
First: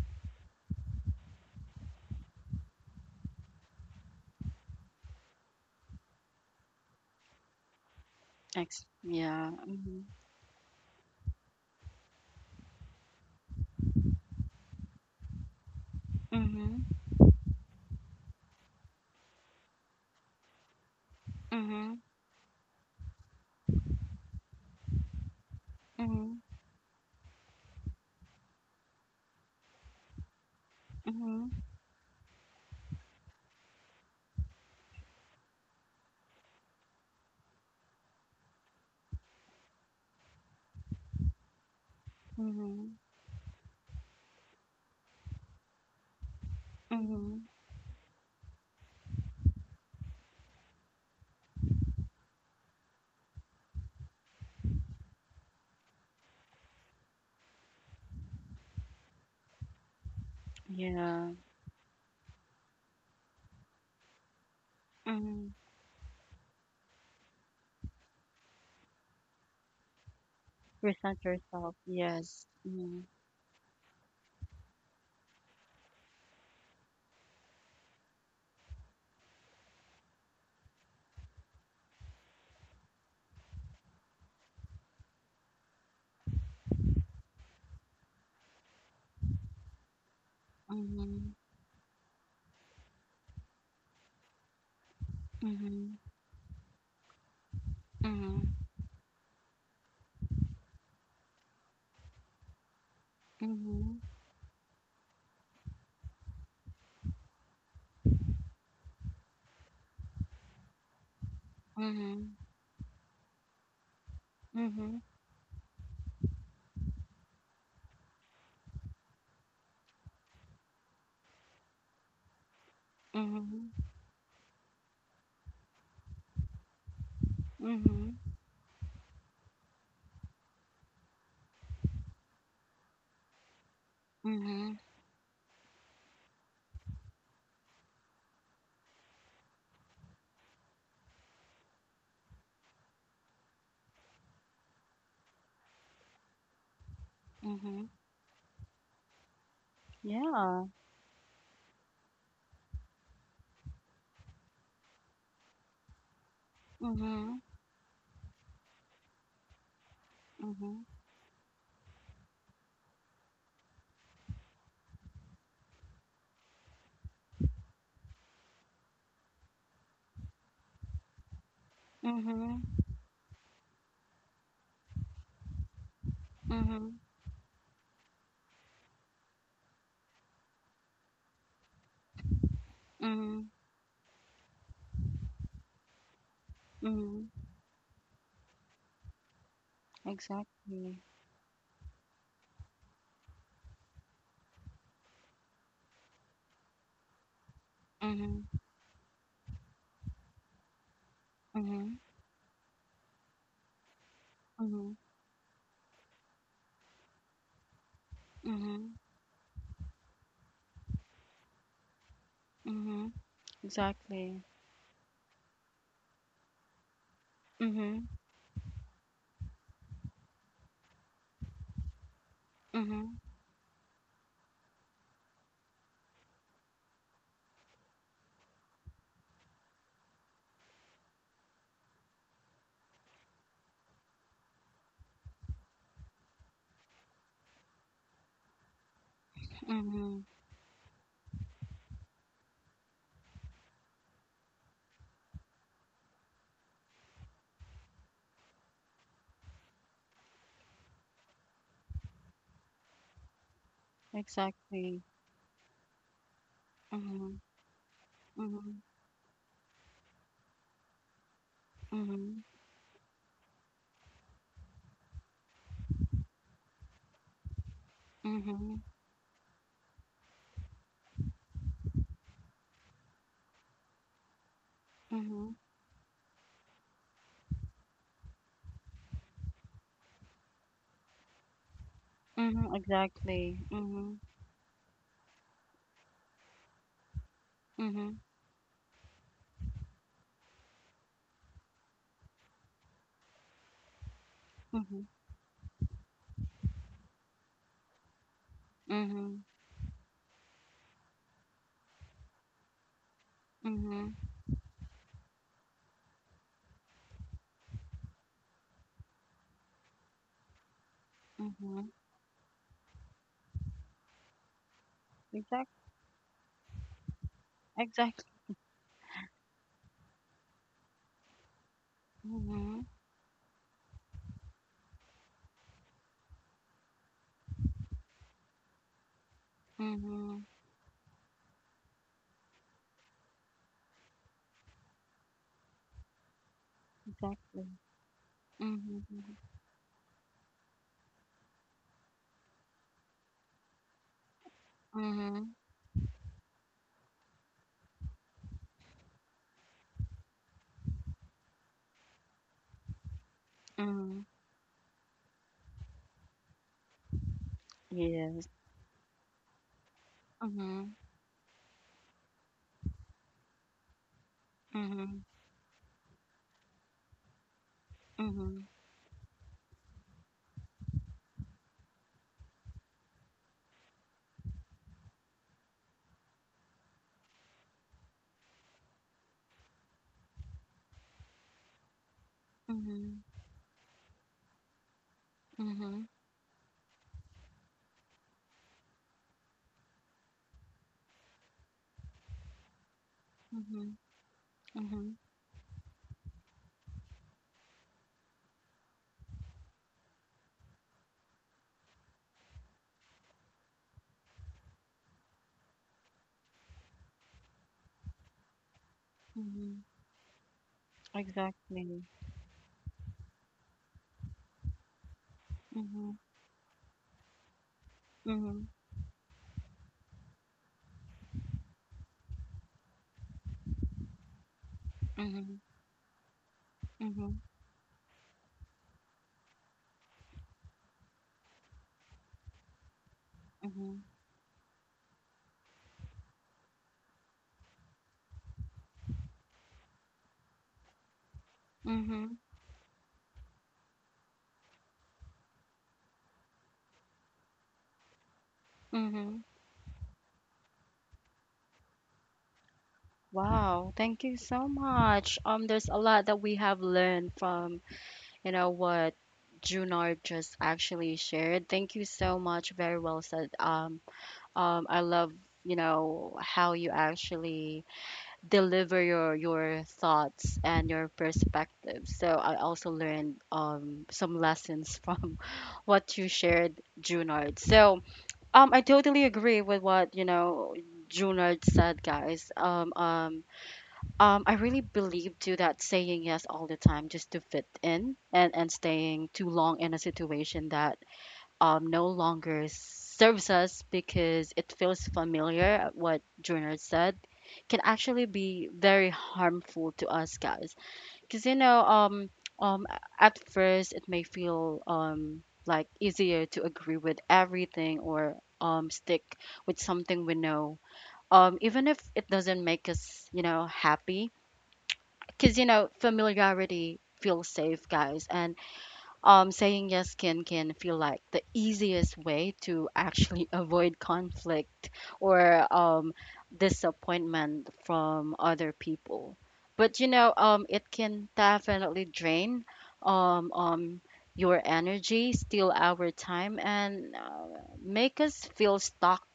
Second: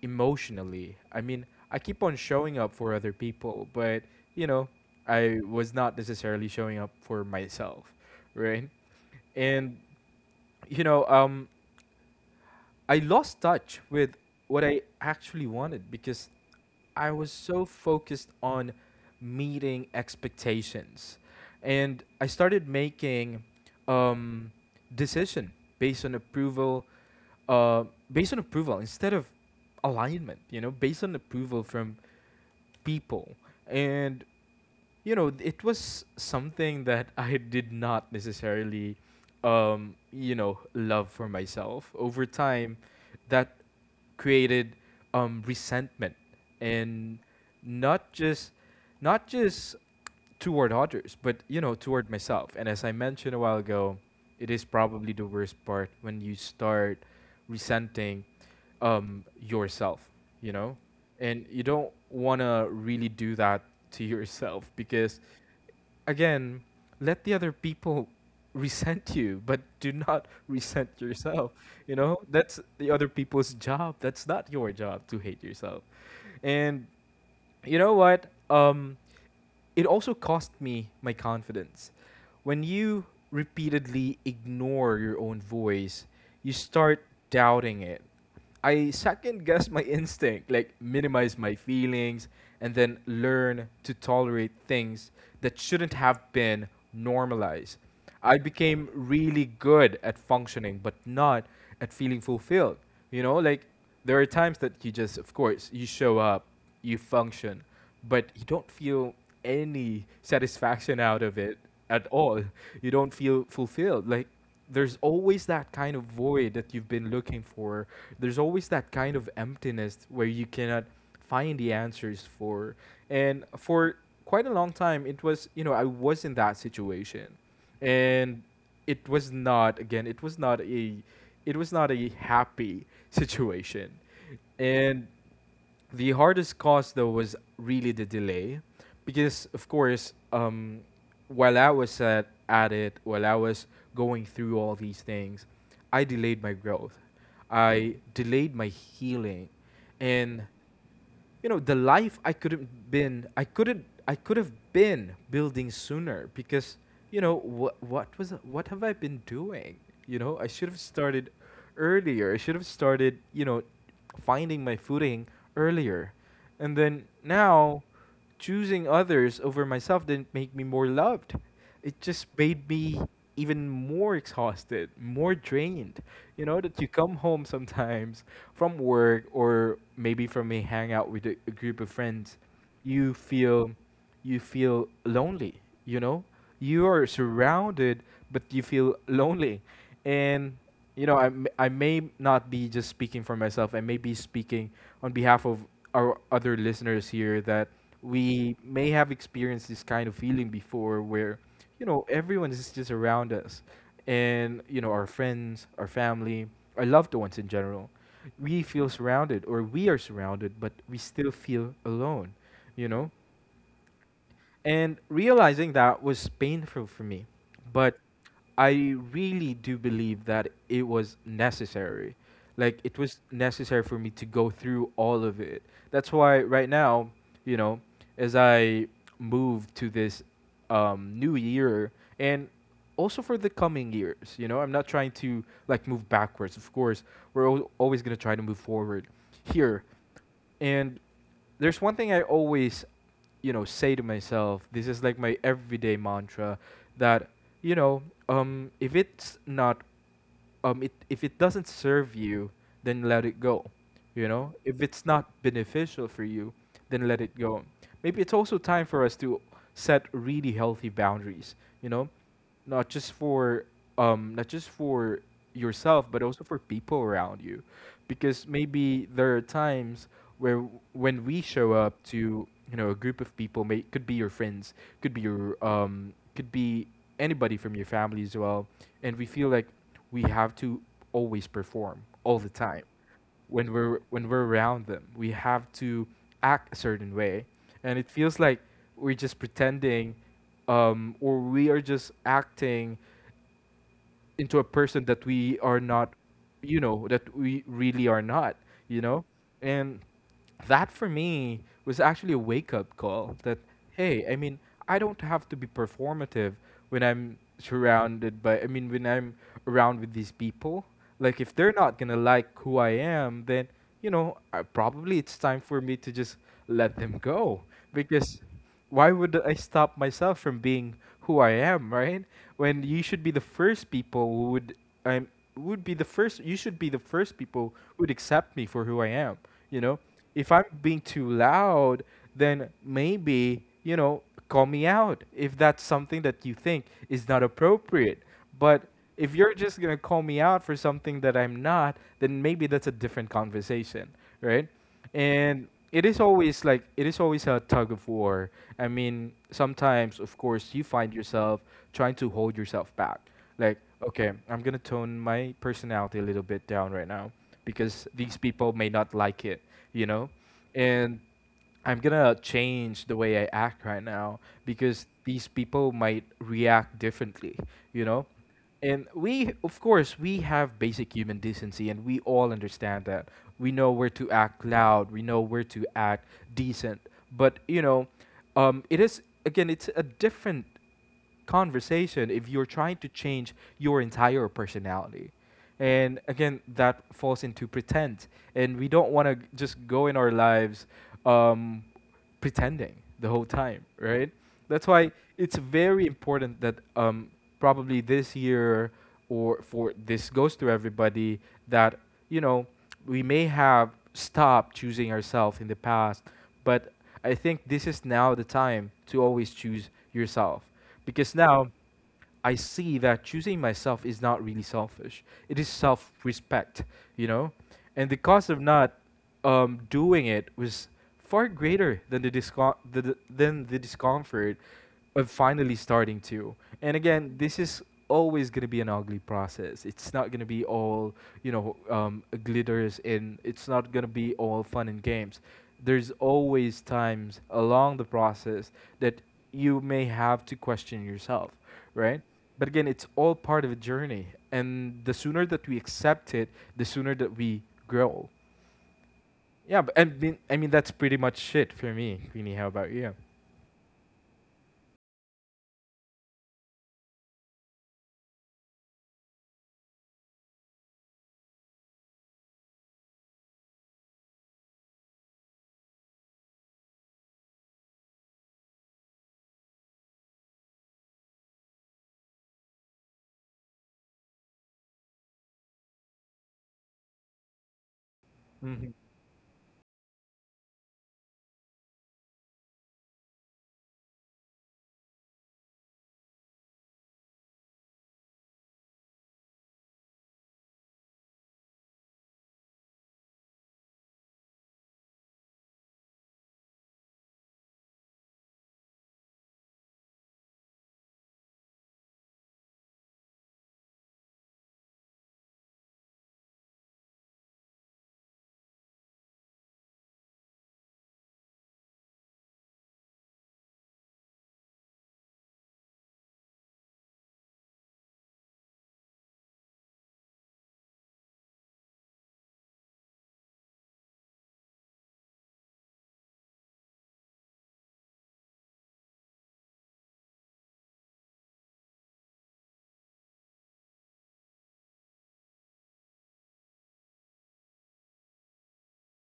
B: emotionally. I mean, I keep on showing up for other people, but you know, I was not necessarily showing up for myself, right?
A: Ex yeah.
B: And
A: Mhm,
B: you know, um, I lost touch with what I actually wanted because
A: mhm,
B: I was so focused on meeting expectations.
A: mhm,
B: And I started making um, decision based on
A: mhm,
B: approval, uh, based on approval instead of alignment, you know, based on
A: mhm,
B: approval from people. And you know, it was something that I did not necessarily, you know, love for myself. Over time,
A: mhm,
B: that created resentment and
A: mhm.
B: not just not just toward others, but you know, toward myself. And as I mentioned a while ago, it is probably the worst part when you start resenting yourself. You know,
A: Yeah.
B: and you don't want to really do that to yourself because
A: Mhm.
B: again, let the other people resent you, but do not resent
A: Present
B: yourself.
A: yourself.
B: You know,
A: Yes.
B: that's the
A: Mhm,
B: other people's job. That's not your job to hate yourself. And you know what? It also cost me my confidence. When you repeatedly ignore your own voice, you start doubting it. I second guess my instinct, like
A: mhm,
B: minimize my feelings, and then learn to tolerate things that shouldn't
A: mhm,
B: have been normalized. I
A: mhm,
B: became really good at functioning, but not at feeling fulfilled. You know, like there are times that you just, of course, you show up, you function, but you don't feel any satisfaction out of it
A: mhm,
B: at
A: mhm,
B: all. You don't feel fulfilled. Like there's always that kind of void that you've been looking for. There's always that kind of emptiness where you cannot find the answers for.
A: mhm,
B: And
A: mhm,
B: for quite a long time, it was, you know, I was in that situation
A: mhm,
B: and it was not again it was not a it was not a happy situation
A: mhm,
B: and the hardest cause though was really the delay because of course while I was at it while I was going through all these things I delayed my growth,
A: mhm.
B: I delayed my healing, and
A: Yeah.
B: you know the life I couldn't been I couldn't I could have been building sooner because you know
A: Mhm,
B: what was what have I been doing? You know, I should have
A: mhm,
B: started earlier. I should have started, you know, finding my footing earlier. And then now choosing others over myself didn't make me more loved. It just made
A: mhm,
B: me even more exhausted, more drained. You know, that you
A: mhm,
B: come home sometimes from work or maybe from a hangout with a group of friends, you
A: mhm,
B: feel you feel lonely. You know, you are
A: mhm.
B: surrounded, but you feel lonely. And you
A: Exactly.
B: know, I may not be just speaking for myself. I may be speaking on behalf of our other listeners here that we
A: Mhm,
B: may have experienced this kind of feeling before, where you know
A: mhm,
B: everyone is just around us, and you know
A: mhm,
B: our friends, our family, our loved ones in general, we feel
A: mhm.
B: surrounded, or we are surrounded, but we still feel alone, you know.
A: Mhm. Exactly.
B: And realizing that was painful for me, but
A: Mhm.
B: I really do believe that it was necessary. Like it was
A: Mhm.
B: necessary for me to go through all of it. That's why right now, you know, as I move to this new year and also for the coming years, you know, I'm not trying to like move backwards. Of course, we're always going to try to move forward here.
A: Mhm.
B: And there's one thing I always, you know, say to myself. This is like my everyday mantra that, you know, if it's not, if it doesn't serve you, then let it go. You know, if it's
A: Exactly.
B: not beneficial for you, then let it
A: Mhm.
B: go. Maybe it's also time
A: Mhm.
B: for us to set really healthy boundaries. You know,
A: Mhm.
B: not just for not just for yourself but also for people around you, because
A: Mhm.
B: maybe there are times where when we show up to, you know, a group of people, may could be your friends, could be
A: Mhm.
B: your could be anybody from your family as well, and we feel like we have to always perform all the
A: Mhm.
B: time when
A: Exactly.
B: we're
A: Mhm.
B: when we're around them. We have to act a certain way, and it
A: Mhm.
B: feels like we're just pretending, or we are just acting into a person
A: Mhm.
B: that we are not, you know, that we really are not, you know?
A: Mhm.
B: And that for me was actually a wake up call that,
A: Mhm.
B: hey, I mean, I don't have to be performative when I'm surrounded by, I mean, when I'm around with these people. Like, if they're
A: Mhm.
B: not going to like who I am, then, you know, probably it's time
A: Exact.
B: for me to just let them go.
A: Exactly.
B: Because why would I stop myself from being who I am, right? When
A: Mhm.
B: you should be the first people who would I'm would be the first you should be the first people who would accept me for who I am, you know? If
A: Mhm.
B: I'm being too loud, then maybe, you know, call me out if that's something that you think is not
A: Exactly.
B: appropriate. But
A: Mhm.
B: if you're just going to call me out for something that I'm not, then maybe that's a different conversation, right?
A: Mhm.
B: And it is always like it is always a tug of war. I mean, sometimes of course you find yourself trying to hold yourself back, like okay,
A: Mhm.
B: I'm gonna tone my personality a little bit down right now because these
A: Yes.
B: people may not like it, you know.
A: Mhm.
B: And I'm gonna change the way I act right now because
A: Mhm.
B: these people might react differently, you know.
A: Mhm.
B: And we, of course, we have basic human decency, and we all understand that. We know where to act loud. We know where to act decent. But you know, it is again, it's a different conversation if you're trying to
A: Mhm.
B: change your entire personality.
A: Mhm.
B: And again, that falls into pretend. And we don't want to just go in our lives um, pretending the whole time,
A: Mhm.
B: right? That's why
A: Mhm.
B: it's very important that probably this year, or for this goes to everybody, that you know we may have stopped choosing ourselves in the past, but I think this is now the time to always
A: Mhm.
B: choose yourself, because now
A: Exactly.
B: I see that choosing myself is not really selfish. It is
A: Mhm.
B: self-respect, you know? And the cost of
A: Mhm.
B: not doing it was far greater than the, disco- the than the discomfort of
A: Mhm.
B: finally starting to. And again,
A: Mhm,
B: this is always going to be an ugly process. It's not going to be all, you know, glitters, and it's not going
A: mhm,
B: to be all fun and games. There's always times along the process that you may have to question yourself, right?
A: mhm,
B: But again, it's all part of a journey, and the sooner that we accept it, the sooner that we grow.
A: mhm.
B: Yeah, but, and mean, I mean that's pretty much it for me, Queenie. How about you?
A: Wow, thank you so much. There's a lot that we have learned from what Junard just actually shared. Thank you so much. Very well said. I love how you actually deliver your thoughts and your perspectives. So I also learned some lessons from what you shared, Junard. So, I
B: Mm-hmm.
A: totally agree with what Junard said, guys. I really believe to that saying yes all the time just to fit in and staying too long in a situation that no longer serves us because it feels familiar, what Junard said, can actually be very harmful to us, guys. Because you know, um, um, at first it may feel like easier to agree with everything or stick with something we know. Even if it doesn't make us happy. Because familiarity feels safe, guys, and saying yes can feel like the easiest way to actually avoid conflict or disappointment from other people. But it can definitely drain um, um, your energy, steal our time, and make us feel stuck,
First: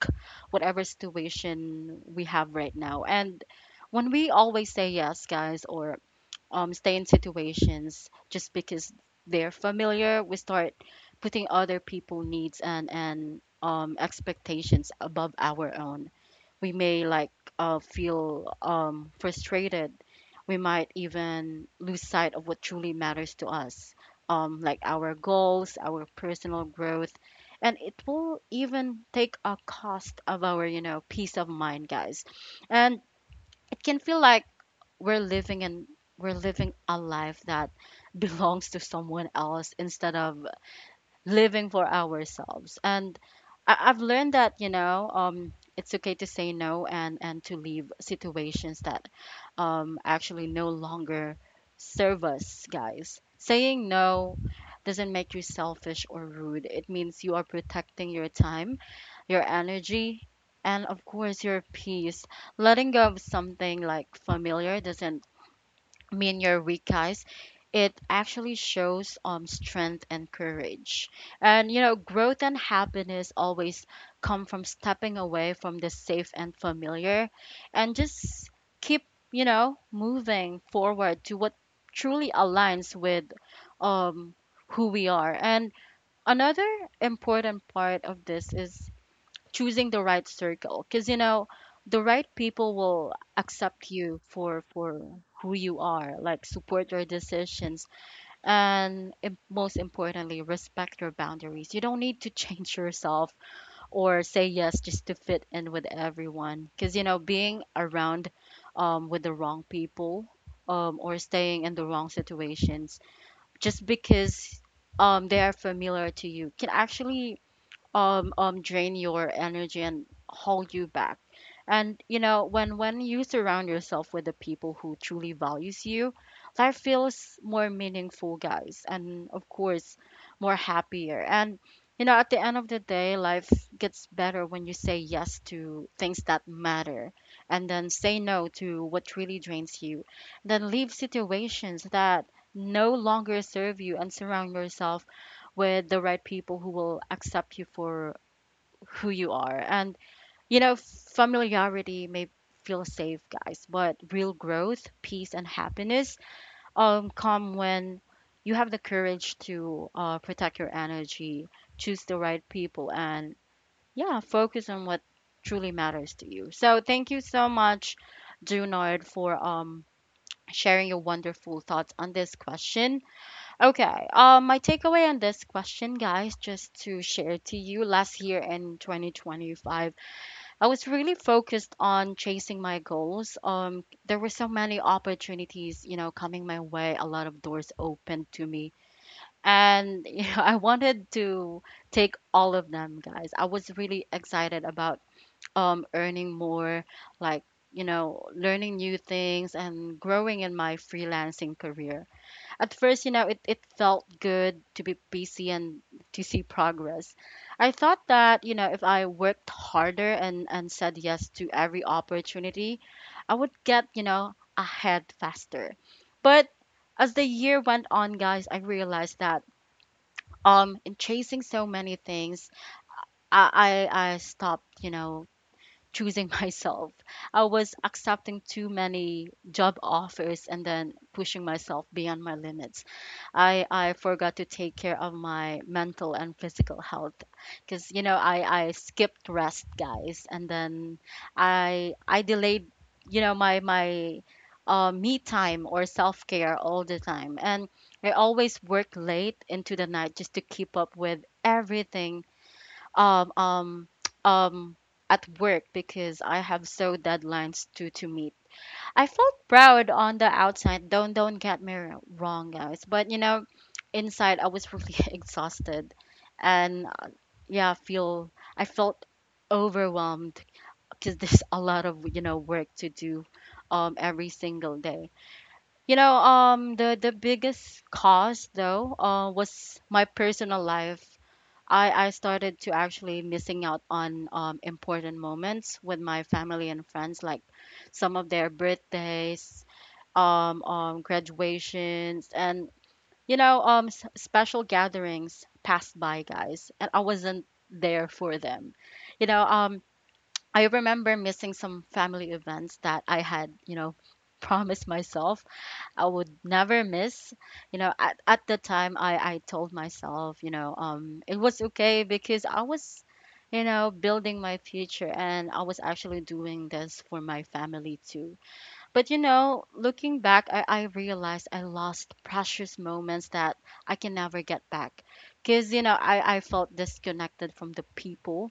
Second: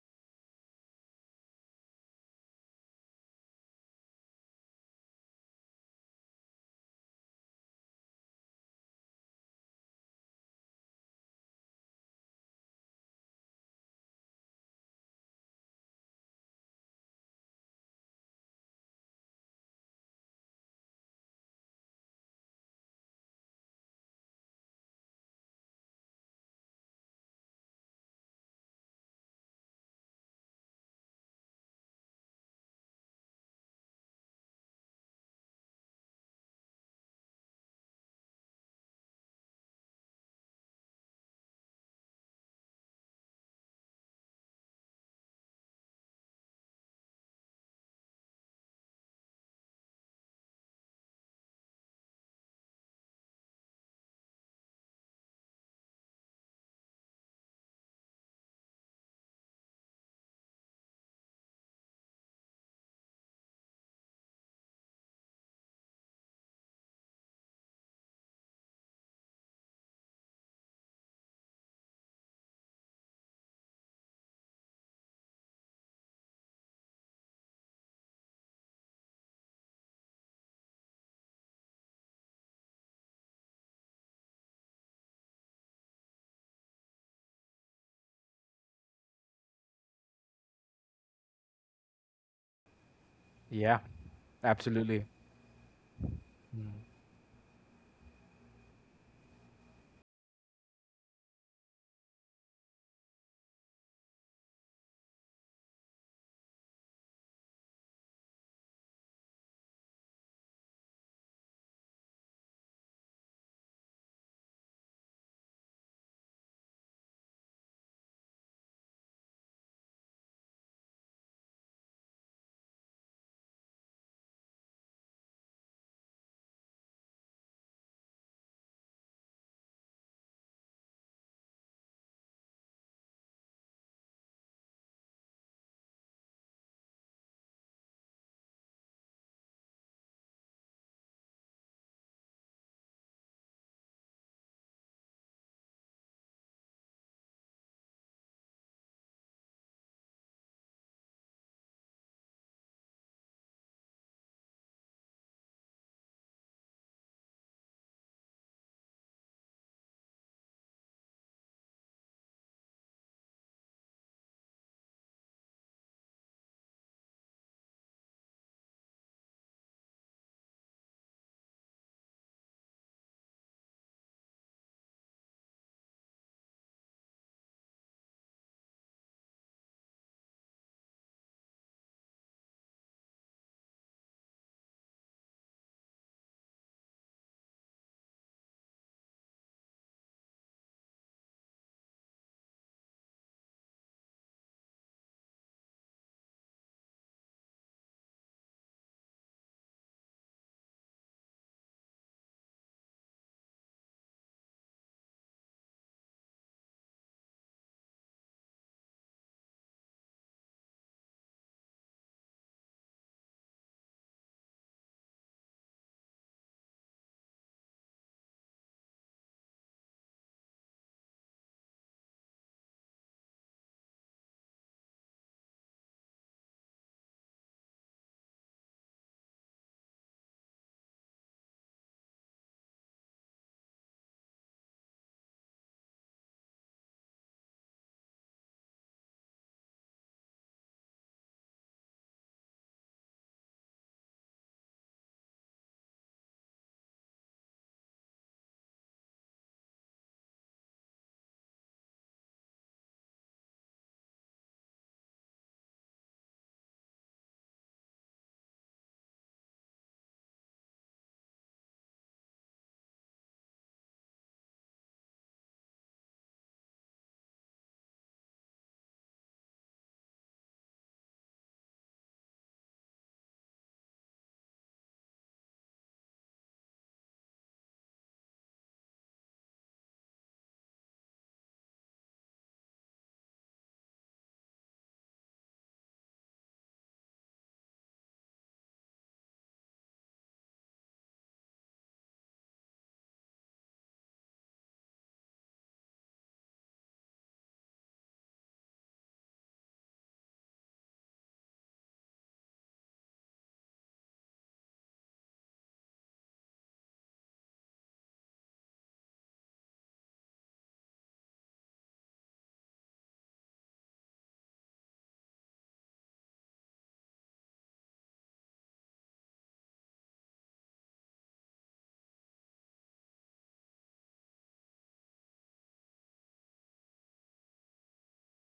A: whatever situation we have right now. And when we always say yes, guys, or stay in situations just because they're familiar. We start putting other people needs and expectations above our own. We may like feel frustrated. We might even lose sight of what truly matters to us, like our goals, our personal growth, and it will even take a cost of our peace of mind, guys. And it can feel like we're living in we're living a life that belongs to someone else instead of living for ourselves. And I've learned that it's okay to say no and to leave situations that actually no longer serve us, guys. Saying no doesn't make you selfish or rude. It means you are protecting your time, your energy, and of course your peace. Letting go of something like familiar doesn't me and your weak, guys. It actually shows strength and courage. And growth and happiness always come from stepping away from the safe and familiar and just keep moving forward to what truly aligns with um who we are. And another important part of this is choosing the right circle because the right people will
B: Yeah,
A: accept you for
B: absolutely.
A: who you are, like
B: Mm-hmm.
A: support your decisions and most importantly respect your boundaries. You don't need to change yourself or say yes just to fit in with everyone because being around with the wrong people or staying in the wrong situations just because they are familiar to you can actually drain your energy and hold you back. And when you surround yourself with the people who truly values you, life feels more meaningful, guys, and of course more happier. And at the end of the day, life gets better when you say yes to things that matter, and then say no to what really drains you, then leave situations that no longer serve you, and surround yourself with the right people who will accept you for who you are. And familiarity may feel safe, guys, but real growth, peace, and happiness come when you have the courage to protect your energy, choose the right people, and yeah, focus on what truly matters to you. So, thank you so much, Junard, for sharing your wonderful thoughts on this question. Okay. My takeaway on this question, guys, just to share to you, last year in 2025, I was really focused on chasing my goals. There were so many opportunities coming my way. A lot of doors opened to me, and I wanted to take all of them, guys. I was really excited about earning more, like learning new things and growing in my freelancing career at first, it felt good to be busy and to see progress. I thought that if I worked harder and said yes to every opportunity, I would get ahead faster. But as the year went on, guys, I realized that in chasing so many things, I stopped choosing myself. I was accepting too many job offers and then pushing myself beyond my limits. I forgot to take care of my mental and physical health because I skipped rest, guys, and then I delayed my me time or self care all the time and I always work late into the night just to keep up with everything um um um at work because I have so deadlines to meet. I felt proud on the outside. Don't get me wrong, guys. But inside I was really exhausted, and yeah, feel I felt overwhelmed because there's a lot of work to do, every single day. The biggest cause though, was my personal life. I started to actually missing out on important moments with my family and friends, like some of their birthdays, graduations, and special gatherings passed by, guys, and I wasn't there for them. You know, um, I remember missing some family events that I had promised myself I would never miss. At the time I told myself, it was okay because I was building my future and I was actually doing this for my family too. But looking back, I realized I lost precious moments that I can never get back because I felt disconnected from the people.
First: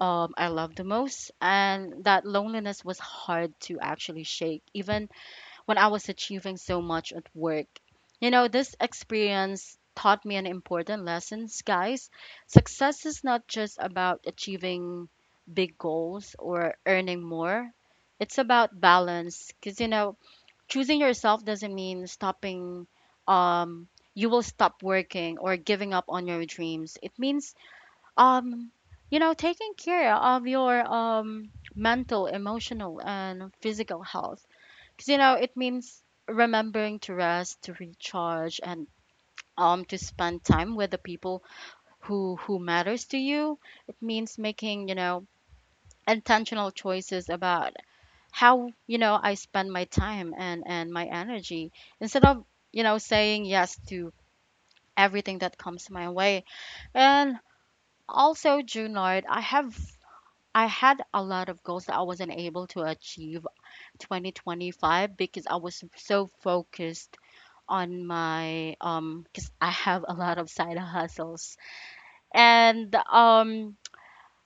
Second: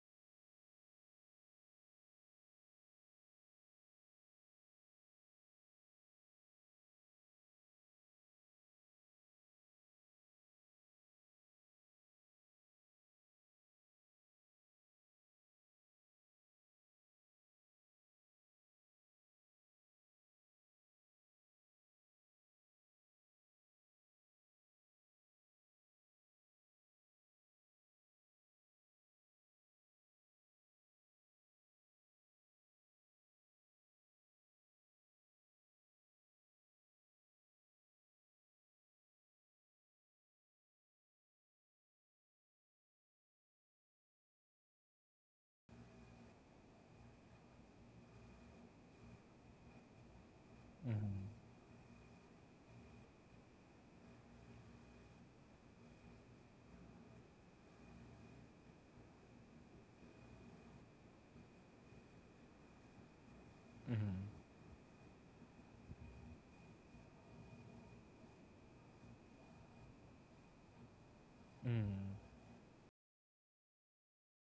A: I love the most, and that loneliness was hard to actually shake, even when I was achieving so much at work. This experience taught me an important lesson, guys. Success is not just about achieving big goals or earning more, it's about balance. Because choosing yourself doesn't mean stopping, um, you will stop working or giving up on your dreams. It means, um, taking care of your mental, emotional, and physical health because it means remembering to rest, to recharge, and to spend time with the people who matters to you. It means making intentional choices about how I spend my time and my
B: Mm-hmm.
A: energy instead of saying yes to everything that comes my way. And also, Junard, I had a lot of goals that I wasn't able to achieve 2025 because I was so focused on my because I have a lot of side hustles.
B: Mm-hmm.
A: And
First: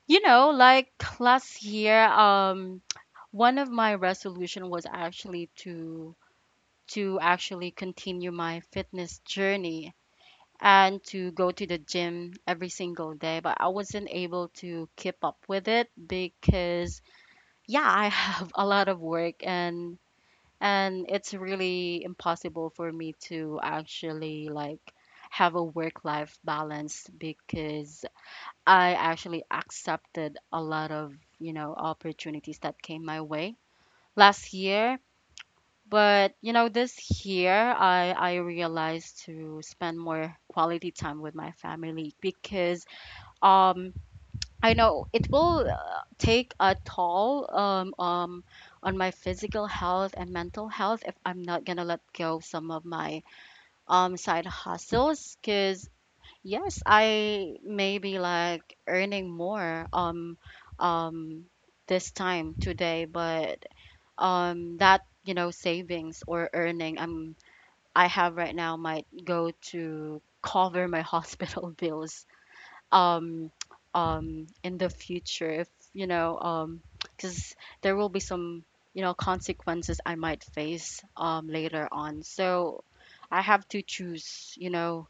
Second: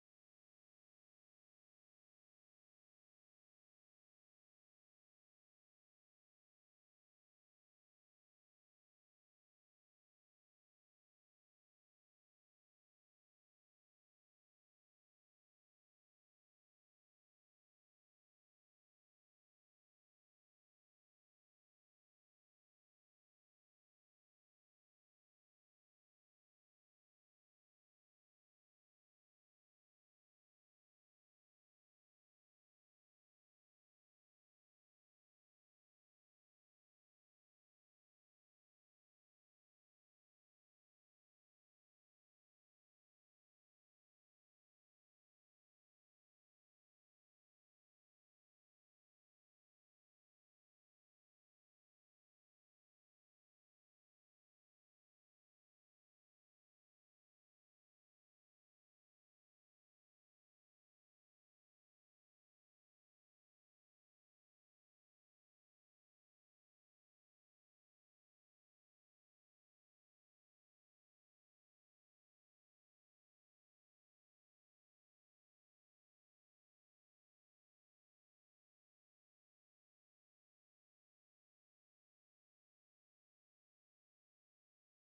A: like last year, one of my resolution was actually to actually continue my fitness journey and to go to the gym every single day, but I wasn't able to keep up with it because yeah, I have a lot of work, and it's really impossible for me to actually, like, have a work life balance because I actually accepted a lot of, you know, opportunities that came my way last year. But, you know, this year I realized to spend more quality time with my family because um I know it will take a toll, on my physical health and mental health if I'm not gonna let go of some of my, side hustles. Cause yes, I may be like earning more, um, this time today, but, that, you know, savings or earning I have right now might go to cover my hospital bills um in the future if, you know, because there will be some, you know, consequences I might face later on. So I have to choose, you know,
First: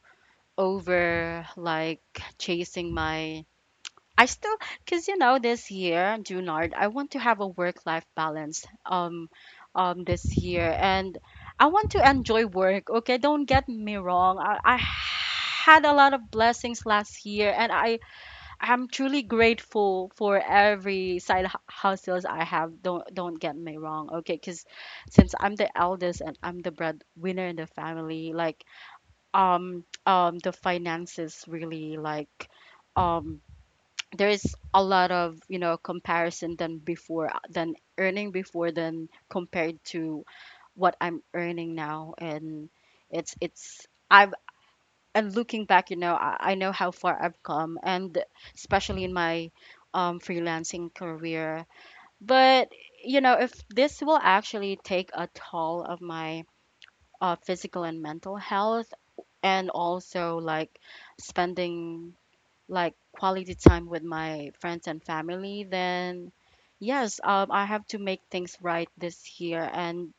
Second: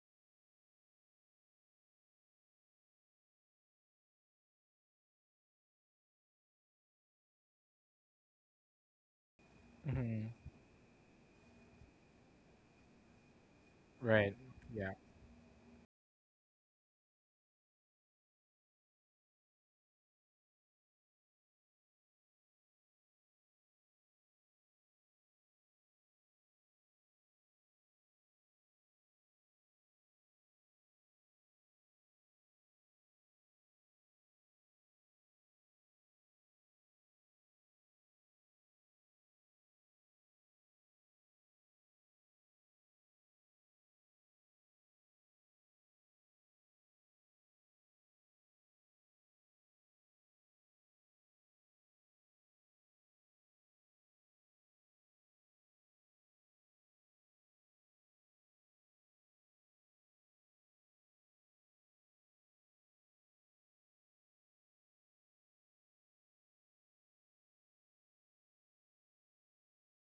A: over like chasing my, I still because you know this year, Junard, I want to have a work life balance,
B: Mm-hmm.
A: this year. And I want to enjoy work. Okay, don't get me
B: Right.
A: wrong, I
B: Yeah.
A: had a lot of blessings last year, and I'm truly grateful for every side hustles I have. Don't get me wrong, okay? Because since I'm the eldest and I'm the breadwinner in the family, like, the finances really, like, um there's a lot of, you know, comparison than before, than earning before, than compared to what I'm earning now, and it's I've and looking back, you know, I know how far I've come, and especially in my, freelancing career. But you know, if this will actually take a toll of my, physical and mental health, and also like spending like quality time with my friends and family, then yes, I have to make things right this year. And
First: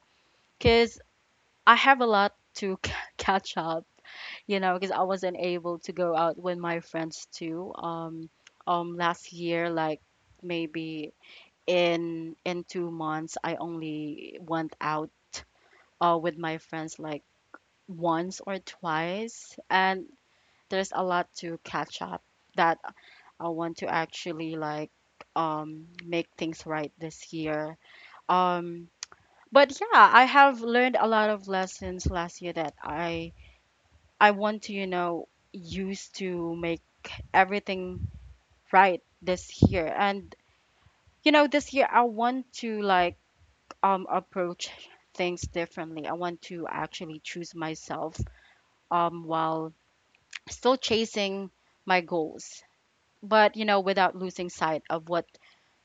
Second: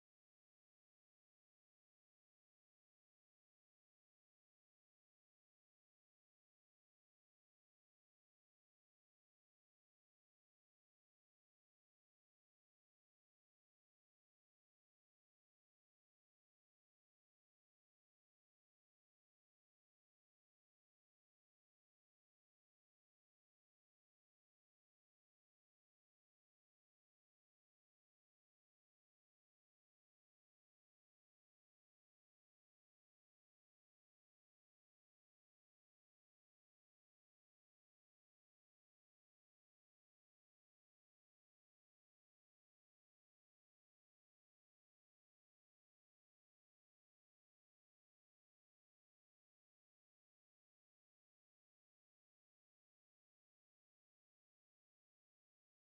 A: because I have a lot to catch up, you know, because I wasn't able to go out with my friends too. Last year, like maybe in 2 months, I only went out with my friends like once or twice, and there's a lot to catch up that I want to actually like, make things right this year. Um, but yeah, I have learned a lot of lessons last year that I want to, you know, use to make everything right this year. And you know, this year I want to like, approach things differently. I want to actually choose myself, while still chasing my goals, but you know, without losing sight of what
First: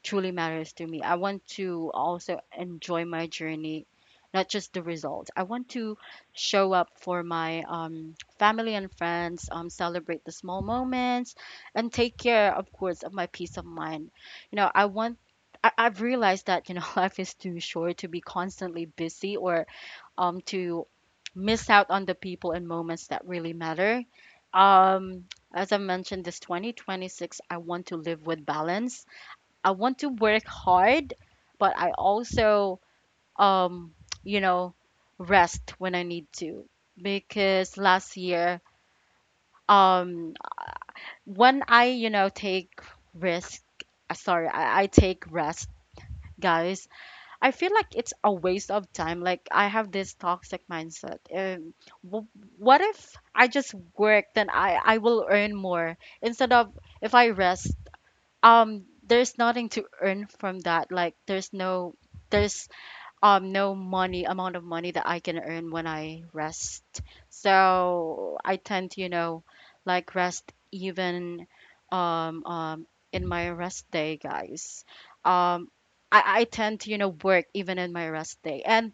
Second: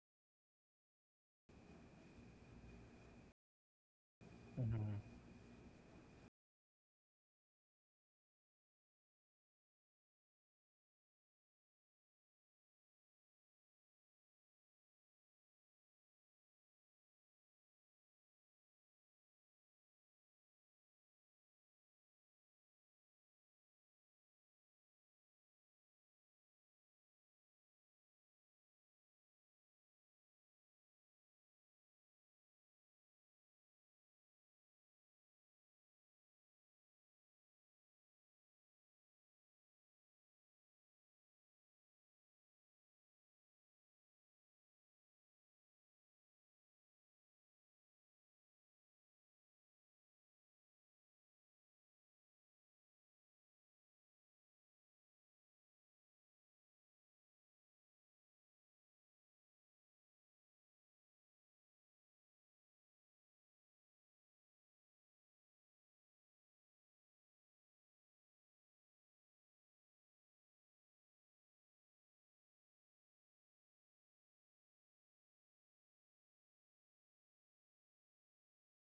A: truly matters to me. I want to also enjoy my journey, not just the
B: Mm-hmm.
A: results. I want to show up for my, family and friends, celebrate the small moments, and take care, of course, of my peace of mind. You know, I want. I've realized that, you know, life is too short to be constantly busy or, to miss out on the people and moments that really matter. Um, as I mentioned, this 2026, I want to live with balance. I want to work hard, but I also, um, you know, rest when I need to. Because last year, um, when you know, risk, I take rest, guys, I feel like it's a waste of time. Like I have this toxic mindset. W- what if I just work, then I will earn more instead of, if I rest, there's nothing to earn from that. Like there's no money, amount of money that I can earn when I rest. So I tend to, you know, like rest even, um um in my rest day, guys, um I tend to, you know, work even in my rest day. And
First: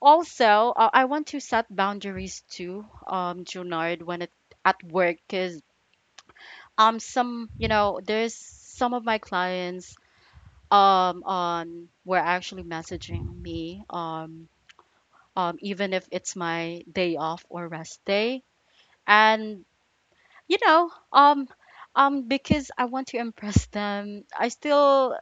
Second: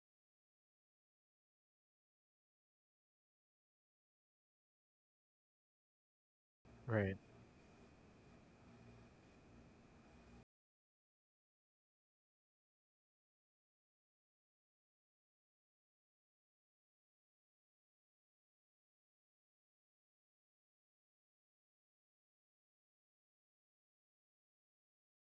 A: also, I want to set boundaries too, Junard, when it at work, because
B: Right.
A: some, you know, there's some of my clients, on, were actually messaging me, even if it's my day off or rest day. And you know, because I want to impress them, I still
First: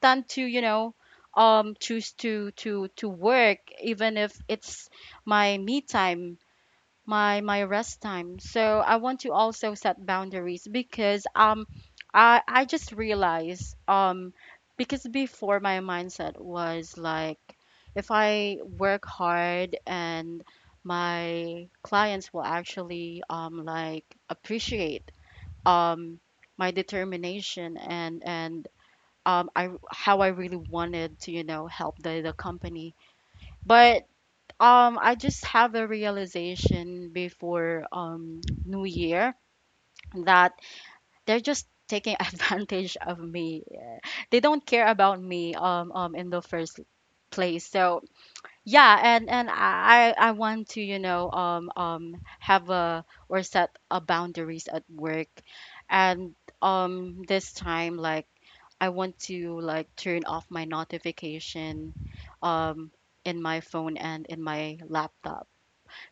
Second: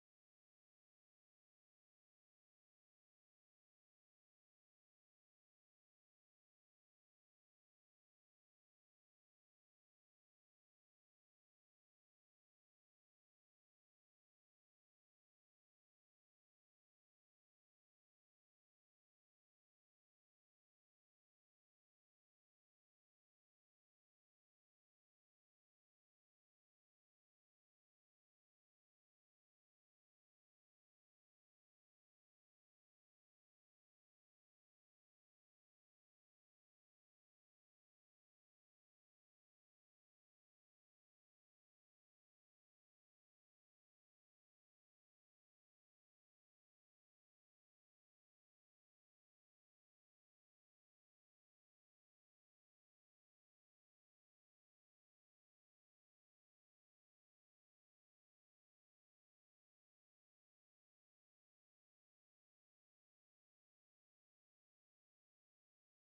A: tend to, you know, choose to work even if it's my me time, my rest time. So I want to also set boundaries because, I just realized, because before my mindset was like, if I work hard, and my clients will actually, like appreciate, um my determination and, I how I really wanted to, you know, help the company. But I just have a realization before, um, New Year, that they're just taking advantage of me. Yeah. They don't care about me, in the first place. So yeah, and I want to, you know, have a, or set a boundaries at work. And this time, like I want to like turn off my notification, um in my phone and in my laptop,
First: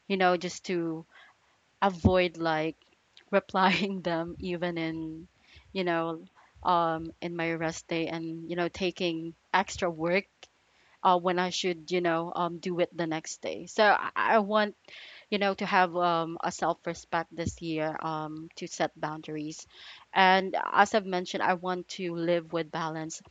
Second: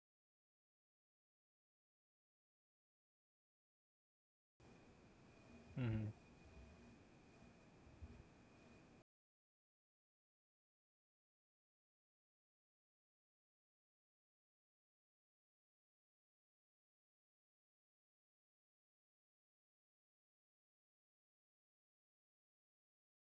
A: you know, just to avoid like replying them even in, you
B: Mm-hmm.
A: know, in my rest day, and, you know, taking extra work, when I should, you know, do it the next day. So I want, you know, to have, a self respect this year, to set boundaries. And as I've mentioned, I want to live with balance.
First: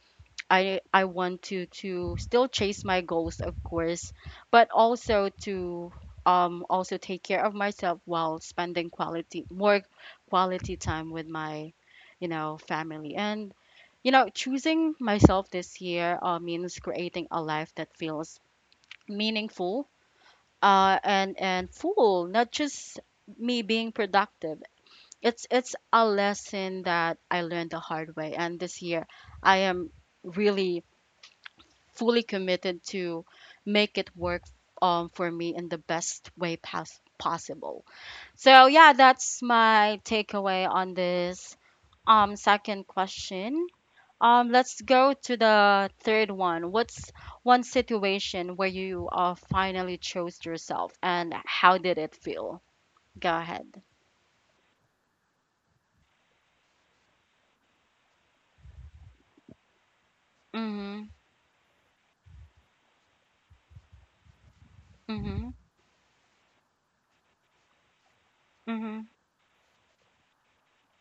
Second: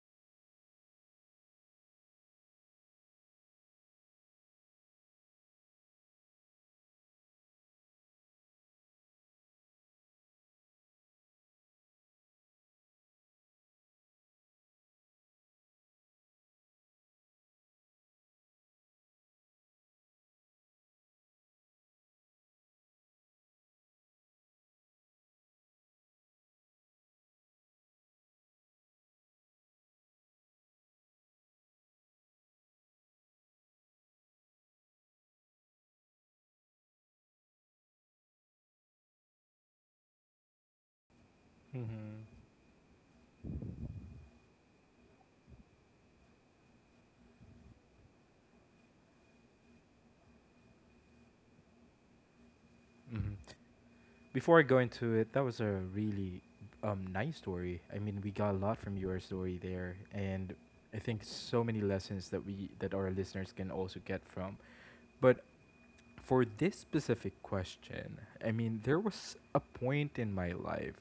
A: I want to still chase my goals, of course, but also to, also take care of myself while spending quality, more quality time with my, you know, family, and, you know, choosing myself this year, means creating a life that feels meaningful, and full, not just me being productive. It's a lesson that I learned the hard way, and this year I am really fully committed to make it work, for me in the best way possible. So yeah, that's my takeaway on this,
B: Mm-hmm.
A: second question. Let's go to the third one. What's one situation where you, finally chose yourself, and how did it feel? Go
B: Mm-hmm.
A: ahead.
B: Before I go into it, that was a really nice story. I mean, we got a lot from your story there, and I
A: Mhm.
B: think so many lessons that we that our listeners can also get from. But
A: Mhm.
B: for this specific question, I mean, there
A: Mhm.
B: was a point in my life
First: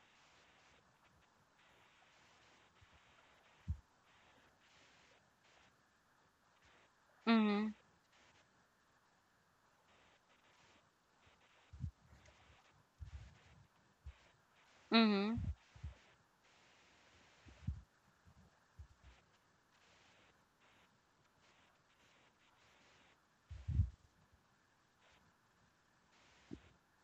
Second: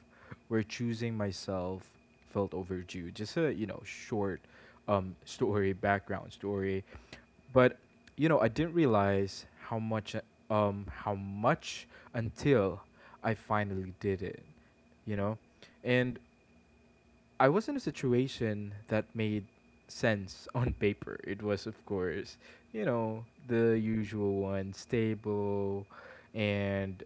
B: where choosing myself felt overdue. Just a you know short story, background story.
A: Mhm.
B: But you know, I didn't realize how much um how much until I finally did it, you know?
A: Mhm.
B: And I was in a situation that made sense on paper. It was of course, you know, the usual one, stable and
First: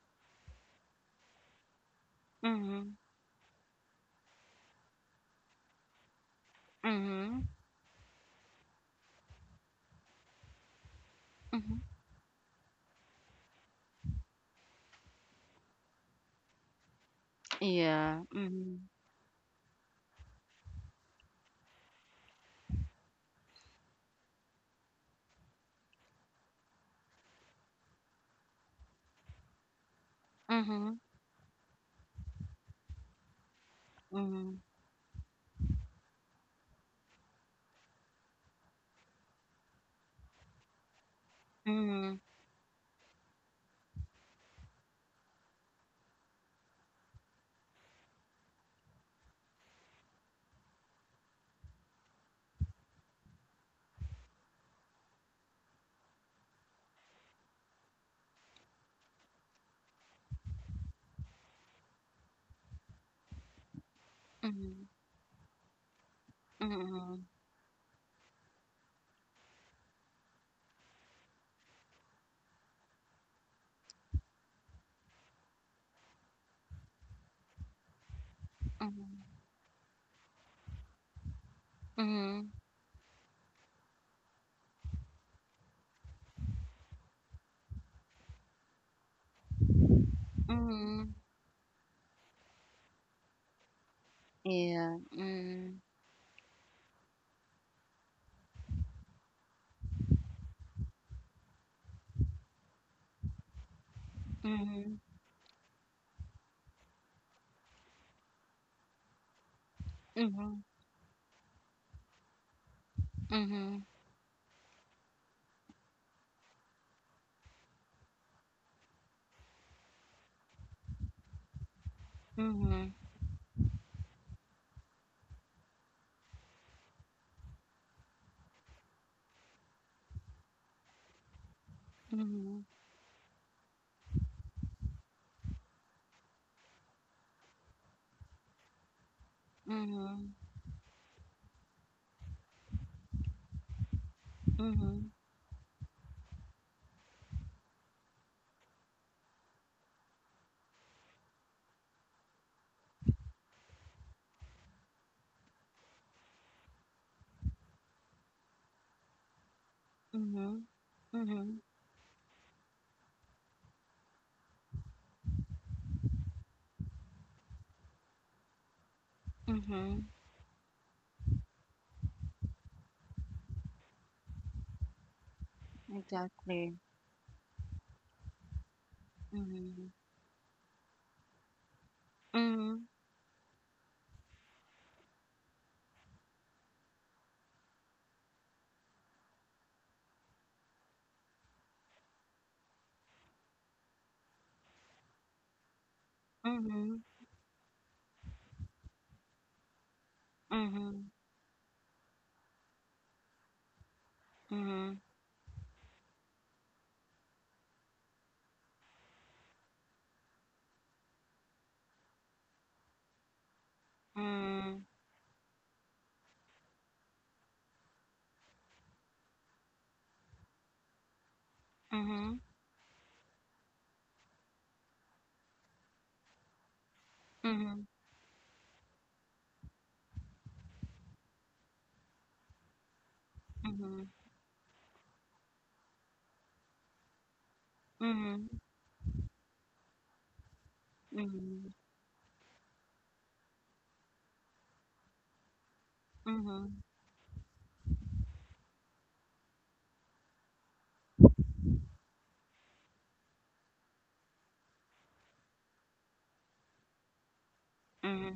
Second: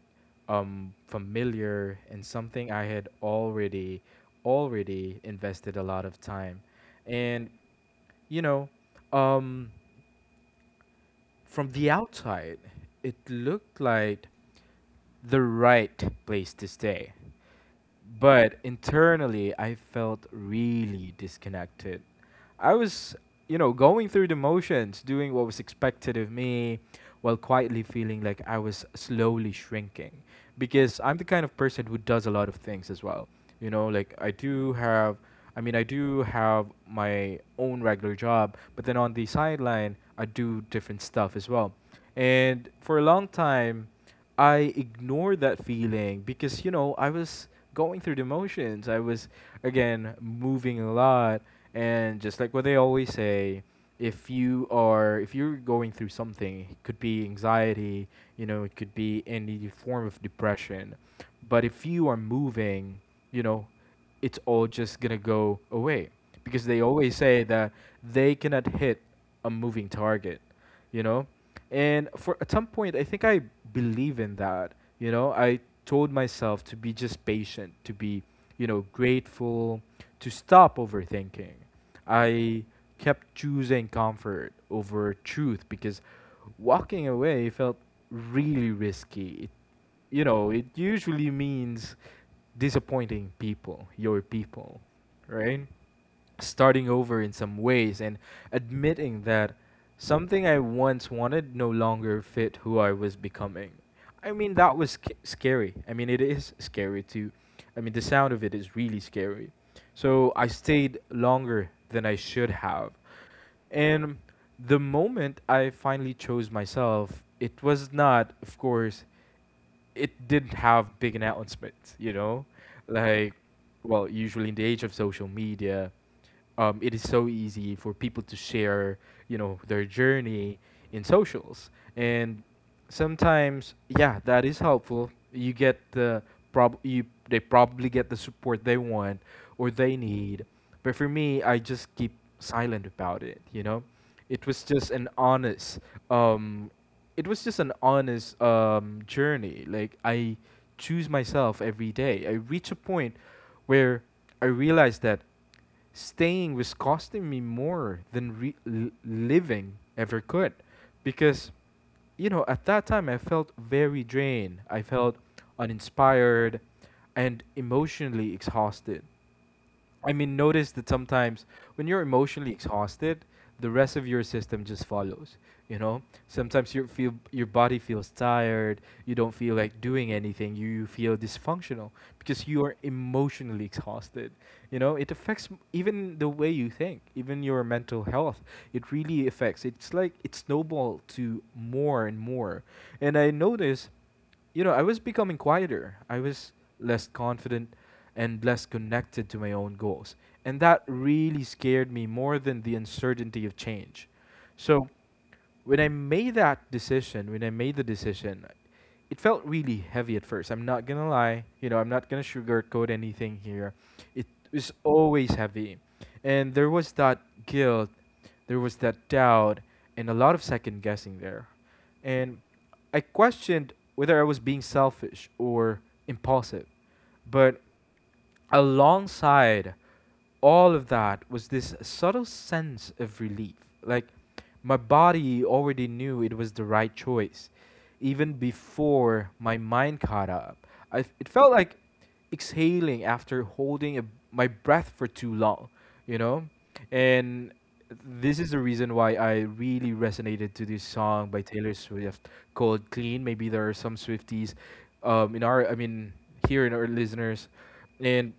B: familiar, and something I
A: Mhm.
B: had already invested a lot of time.
A: Mhm.
B: And you know, um from
A: Mhm.
B: the outside, it looked like the right place to stay.
A: Yeah.
B: But
A: Mhm.
B: internally, I felt really disconnected. I was, you know, going through the motions, doing what was expected of me, while quietly feeling like I was slowly shrinking.
A: Mhm.
B: Because I'm the kind of person who does a lot of things as well. You know, like I
A: Mhm.
B: do have, I mean, I do have my own regular job, but then on the sideline, I do different stuff as well.
A: Mhm,
B: And for a long time, I ignored that feeling because you know I was going through the motions. I was again moving a lot, and just like what they always say, if you are if you're going through something, it could be anxiety, you know, it could be any form of depression, but if you are moving, you know, it's all
A: mhm,
B: just gonna go away because they always
A: mm,
B: say that they cannot hit a moving target, you know. And for at some point, I think I believe in that, you know. I told myself to be just patient, to be, you know,
A: mhm,
B: grateful, to stop overthinking.
A: mhm,
B: I kept choosing comfort over truth because walking away felt really risky. It, you know, it
A: mhm.
B: usually means disappointing people, your people,
A: Yeah,
B: right?
A: mm,
B: Starting over in some ways and admitting that something I once wanted no longer fit who I was becoming. I mean, that was
A: mhm,
B: scary. I mean, it is scary too. I mean, the sound of it is really scary. So I
A: mhm,
B: stayed longer than I should have.
A: mhm,
B: And the moment I finally chose myself, it was not, of course, it didn't have big announcements, you know?
A: mhm,
B: Like, well, usually in the age of social media, it is so easy for people to share, you know, their journey in socials. And
A: mhm,
B: sometimes, yeah, that is helpful. You get the prob you they probably get the support they want or they
A: mhm,
B: need. But for me, I just keep silent about it, you know? It was just
A: mhm,
B: an honest um journey. Like I choose myself every day. I reach a point where I realized that staying was costing me more than living ever could,
A: mhm,
B: because
A: mhm,
B: you know at that time I felt very drained. I felt uninspired and emotionally exhausted.
A: mhm.
B: I mean, notice that sometimes when you're emotionally exhausted, the rest of your system just follows. You know, sometimes
A: Exactly.
B: you feel your body feels tired. You don't feel like
A: Mhm,
B: doing anything. You feel dysfunctional because you are
A: mhm,
B: emotionally exhausted. You know, it affects even the way you think, even your mental health. It really affects. It's like it snowballed to more and more. And I notice, you know, I was becoming quieter. I was
A: mhm,
B: less confident and less connected to my own goals. And that
A: mhm,
B: really scared me more than the uncertainty of change.
A: mhm,
B: So,
A: mhm,
B: when I made the decision, it felt really heavy at first. I'm not gonna lie, you know, I'm not gonna sugarcoat anything here. It was
A: mhm,
B: always heavy, and there was that guilt, there was that doubt, and a lot of second guessing there. And
A: mhm,
B: I questioned whether I was being selfish or impulsive, but
A: mhm,
B: alongside all of that was this subtle sense of relief.
A: mhm,
B: Like my body already knew it was the right choice, even
A: mhm,
B: before my mind caught up. It felt
A: mhm,
B: like exhaling after holding my breath for too long, you know?
A: mhm,
B: And this is the reason why I really resonated to this song by Taylor Swift called Clean. Maybe there are some Swifties in I mean, here in our listeners, and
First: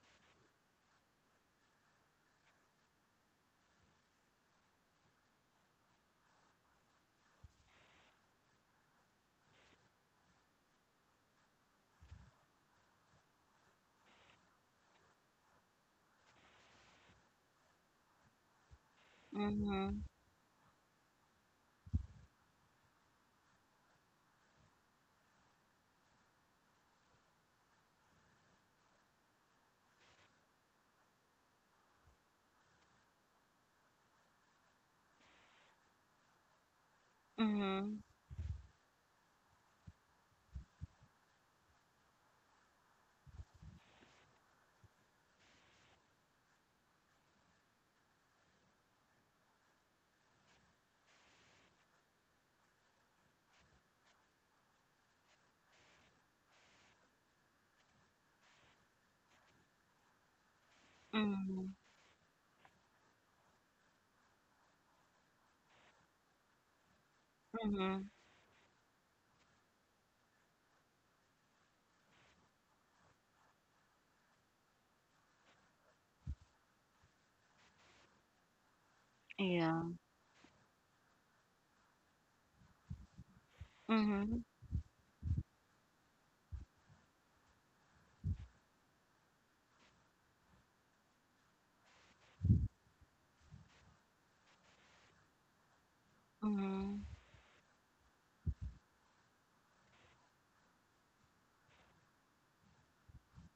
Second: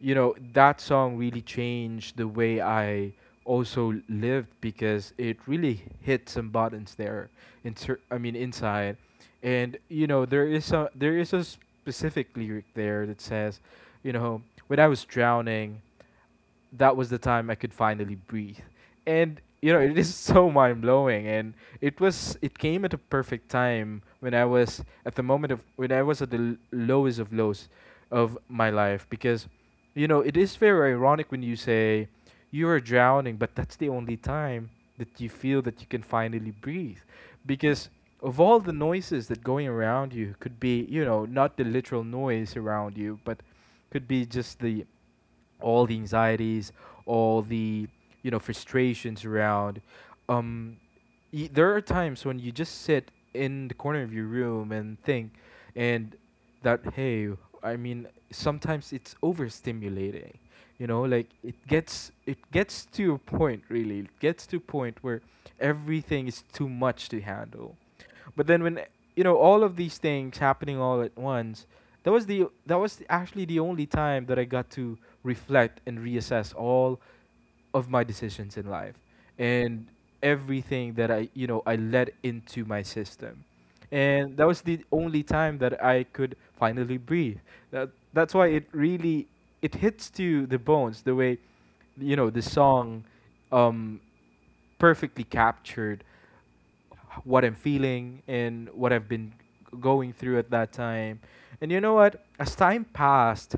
B: you know that song really changed the way I also lived because it really hit some buttons there I mean inside. And you know there is a specific lyric there that says, you know, when I was drowning, that was the time I could finally breathe. And you know, it
A: mhm,
B: is so mind blowing. And it came at a perfect time when I was at the moment of when I was at the lowest of lows of my life because, you know, it is very ironic when you say you are drowning, but that's the only time that you feel that you can finally breathe because
A: mhm,
B: of all the noises that going around. You could be, you know, not the literal noise around you, but could be just the all the anxieties, all the, you know, frustrations around. Um, there are times when you just sit in the corner of your room and think, and that, hey, I mean, sometimes it's overstimulating. You know, like
A: mhm,
B: it gets to a point really. It gets to a point where everything is too much to handle.
A: mhm.
B: But then when, you know, all of these things happening all at once, that was actually the only time that I got to reflect and reassess all of my decisions in life
A: Yeah.
B: and everything that I, you know, I let into my system. And that was the only time that I could finally breathe. That's why it really it hits to the bones the way, you know, the song um perfectly captured
A: Mhm.
B: what I'm feeling and what I've been going through at that time. And you know what? As time passed,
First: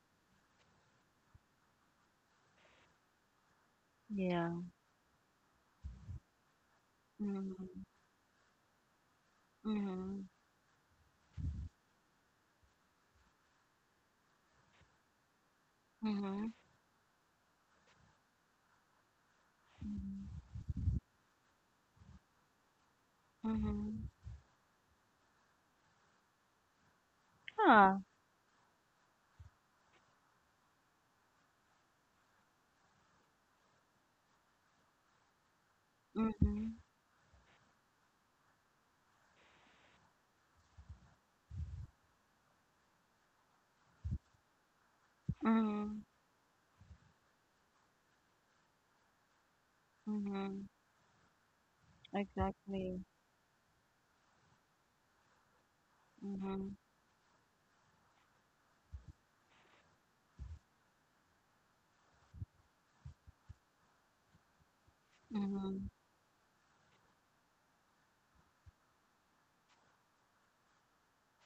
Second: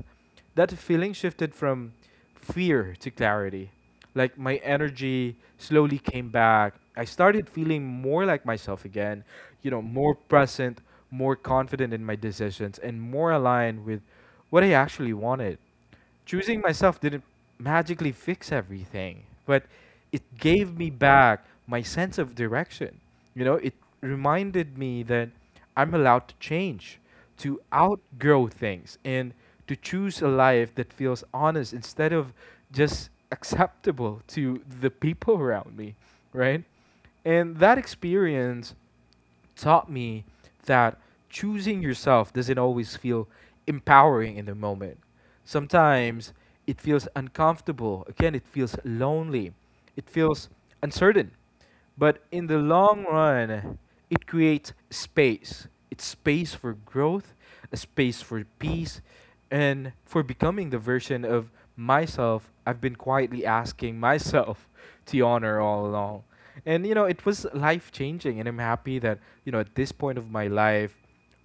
B: that feeling shifted from fear to clarity. Like
A: Yeah.
B: my energy slowly came back. I started feeling
A: Mhm.
B: more like myself again, you know, more
A: Mhm.
B: present, more confident in my decisions, and more aligned with what I actually wanted.
A: Mhm.
B: Choosing myself didn't magically fix everything, but it
A: Mhm.
B: gave me back my sense of direction. You know, it
A: Mhm.
B: reminded me that I'm allowed to change, to
A: Yeah.
B: outgrow things, and to choose a life that feels honest instead of just acceptable to the people around me, right?
A: Mhm.
B: And that experience taught me that choosing yourself doesn't always feel empowering in the moment.
A: Mhm.
B: Sometimes it feels uncomfortable. Again, it feels lonely. It feels
A: Mhm.
B: uncertain. But in the
A: Exactly.
B: long run, it creates space. It's space for
A: Mhm.
B: growth, a space for peace, and for becoming the version of myself I've been quietly asking myself to honor
A: Mhm.
B: all along. And you know, it was life changing, and I'm happy that, you know, at this point of my life,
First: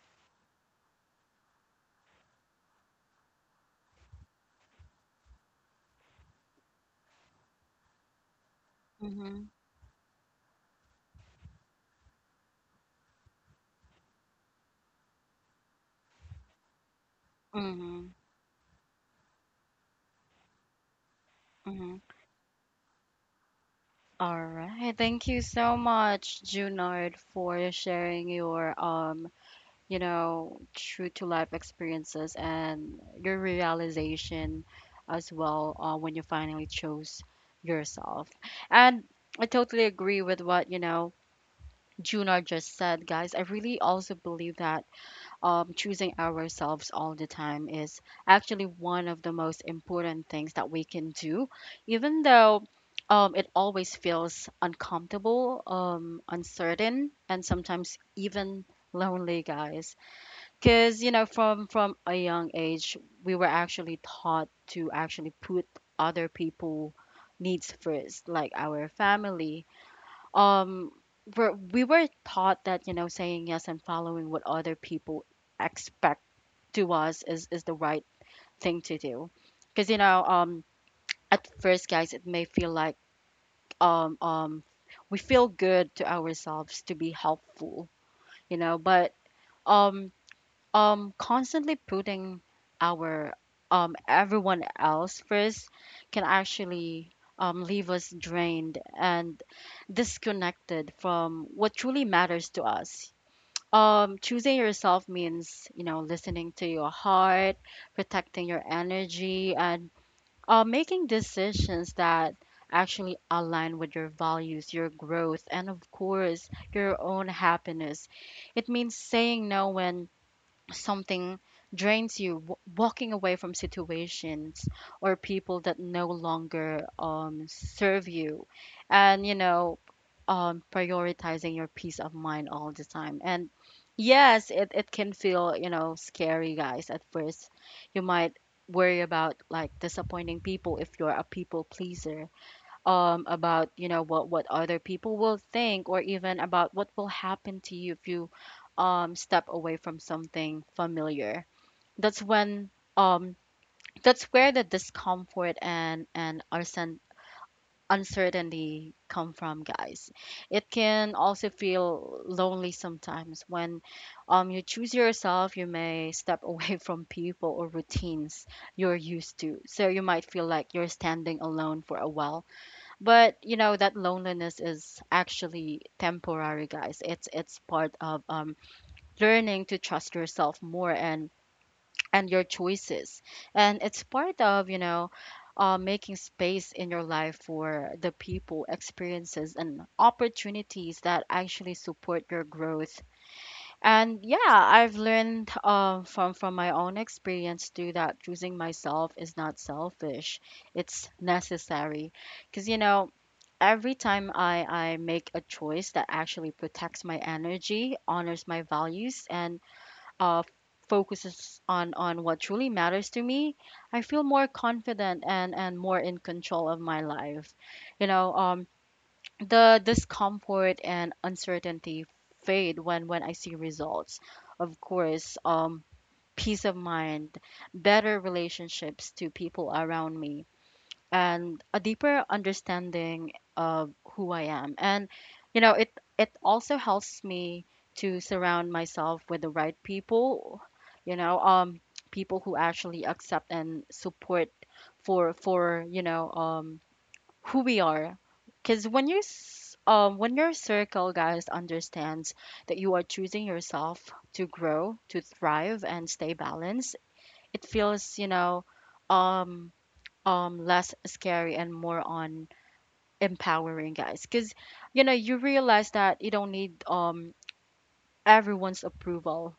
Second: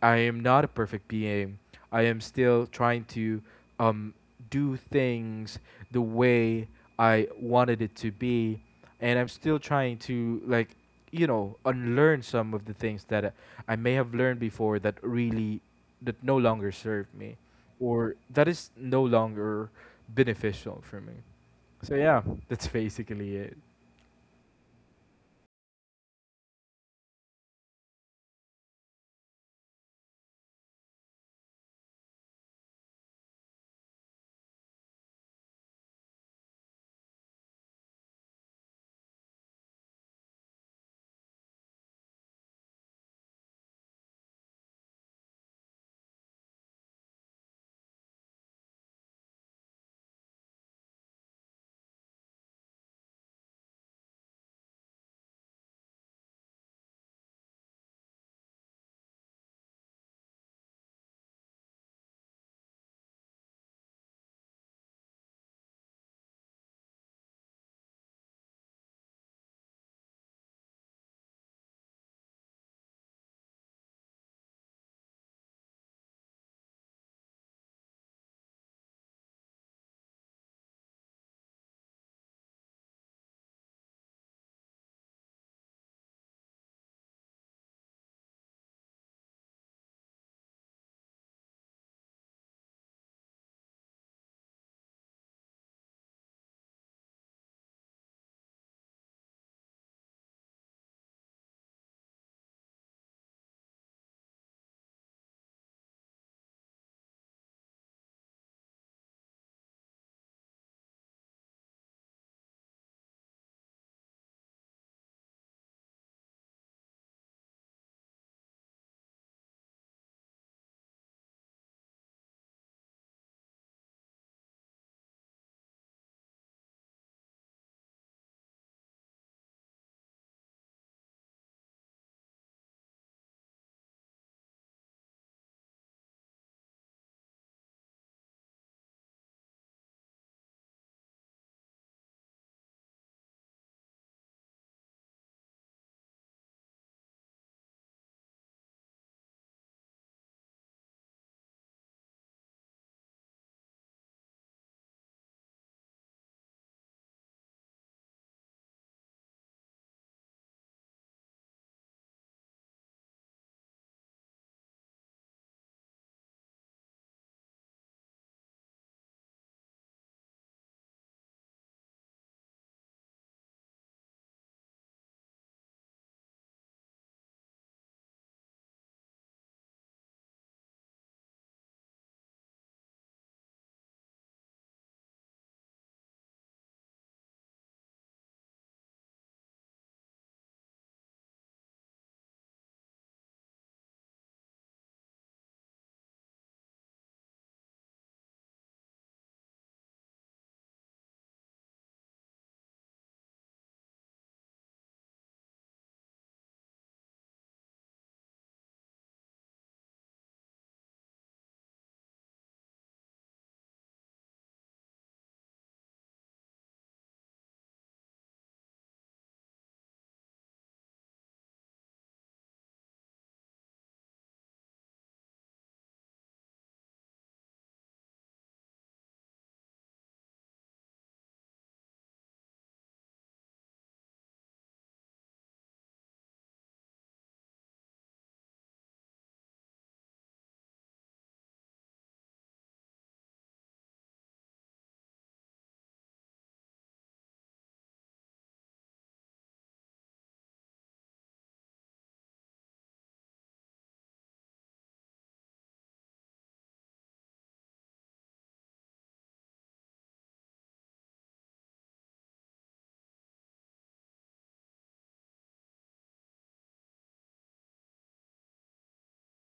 B: I am not a perfect being. I am still trying to, um, do things the way I wanted it to be, and I'm
A: Mhm.
B: still trying to, like, you know, unlearn some of the things that I may have learned before that really that no longer serve me,
A: Mhm.
B: or that is no longer beneficial for me. So
A: Mhm.
B: yeah, that's basically it.
A: All right. Thank you so much, Junard, for sharing your, you know, true to life experiences and your realization as well, when you finally chose yourself. And I totally agree with what, you know, Junar just said, guys. I really also believe that, choosing ourselves all the time is actually one of the most important things that we can do, even though, it always feels uncomfortable, uncertain, and sometimes even lonely, guys. Because, you know, from a young age, we were actually taught to actually put other people needs first, like our family. Um, we were taught that, you know, saying yes and following what other people expect to us is the right thing to do. Because, you know, at first, guys, it may feel like, um um we feel good to ourselves to be helpful, you know, but, um constantly putting our, everyone else first can actually, leave us drained and disconnected from what truly matters to us. Choosing yourself means, you know, listening to your heart, protecting your energy, and, making decisions that actually align with your values, your growth, and of course, your own happiness. It means saying no when something drains you, walking away from situations or people that no longer, serve you, and, you know, prioritizing your peace of mind all the time. And yes, it can feel, you know, scary, guys, at first. You might worry about like disappointing people if you're a people pleaser, about, you know, what other people will think, or even about what will happen to you if you, step away from something familiar. that's when um, that's where the discomfort and, uncertainty come from, guys. It can also feel lonely sometimes when, you choose yourself. You may step away from people or routines you're used to, so you might feel like you're standing alone for a while. But you know, that loneliness is actually temporary, guys. It's part of, learning to trust yourself more, and your choices, and it's part of, you know, making space in your life for the people, experiences, and opportunities that actually support your growth. And yeah, I've learned, from my own experience too, that choosing myself is not selfish; it's necessary, because you know every time I make a choice that actually protects my energy, honors my values, and, uh, focuses on, what truly matters to me, I feel more confident, and, more in control of my life. You know, the discomfort and uncertainty fade when, I see results. Of course, peace of mind, better relationships to people around me, and a deeper understanding of who I am. And you know, it also helps me to surround myself with the right people, you know, um, people who actually accept and support for, you know, um, who we are. Cuz when you, when your circle, guys, understands that you are choosing yourself to grow, to thrive, and stay balanced, it feels, you know, um less scary and more on empowering, guys, because you know you realize that you don't need, everyone's approval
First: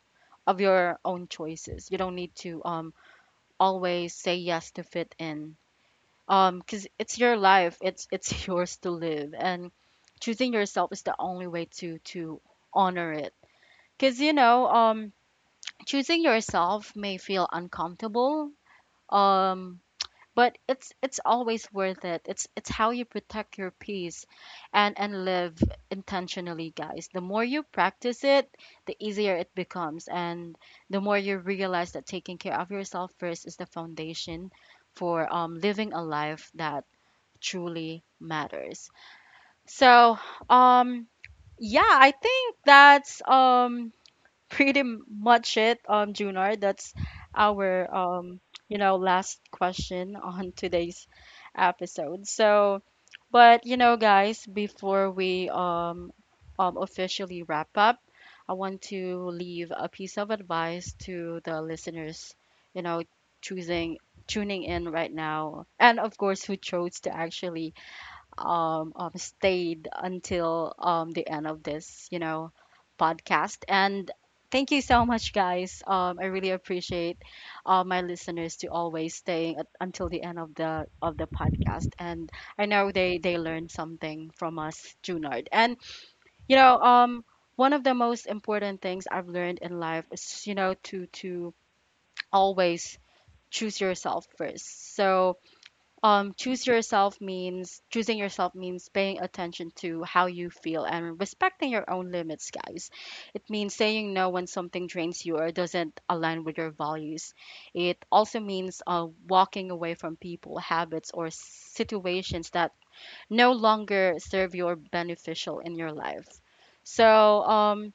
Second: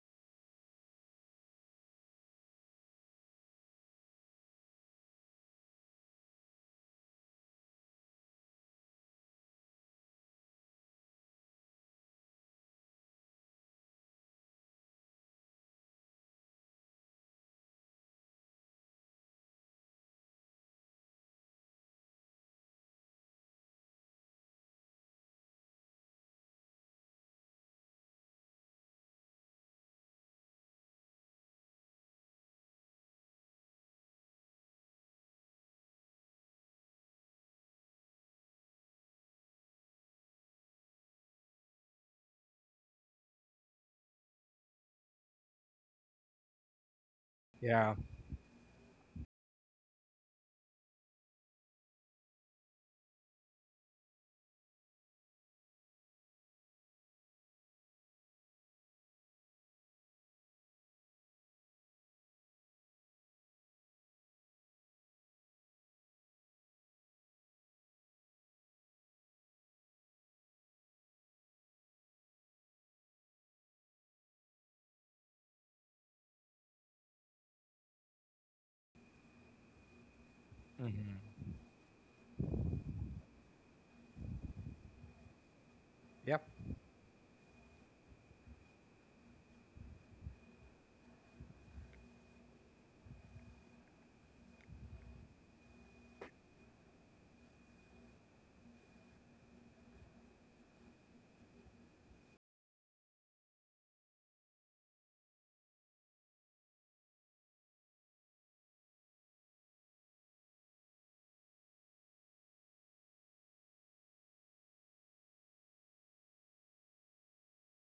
A: of your own choices. You don't need to, um, always say yes to fit in, because it's your life. It's yours to live, and choosing yourself is the only way to honor it. Because you know, um, choosing yourself may feel uncomfortable, um, but it's always worth it. It's how you protect your peace and live intentionally, guys. The more you practice it, the easier it becomes, and the more you realize that taking care of yourself first is the foundation for, living a life that truly matters. So, um, yeah, I think that's, pretty much it, Junar. That's our,
B: Yeah.
A: you know, last question on today's episode. So, but you know, guys, before we, officially wrap up, I want to leave a piece of advice to the listeners, you know, choosing, tuning in right now, and of course, who chose to actually, stayed until, the end of this, you know, podcast. And thank you so much, guys. I really appreciate, my listeners to always staying at, until the end of the
B: Hmm.
A: podcast. And I know they learned something from us, Junard. And you
B: Yep.
A: know, one of the most important things I've learned in life is, you know, to always choose yourself first. So, choose yourself means, choosing yourself means paying attention to how you feel and respecting your own limits, guys. It means saying no when something drains you or doesn't align with your values. It also means, walking away from people, habits, or situations that no longer serve your beneficial in your life. So, um,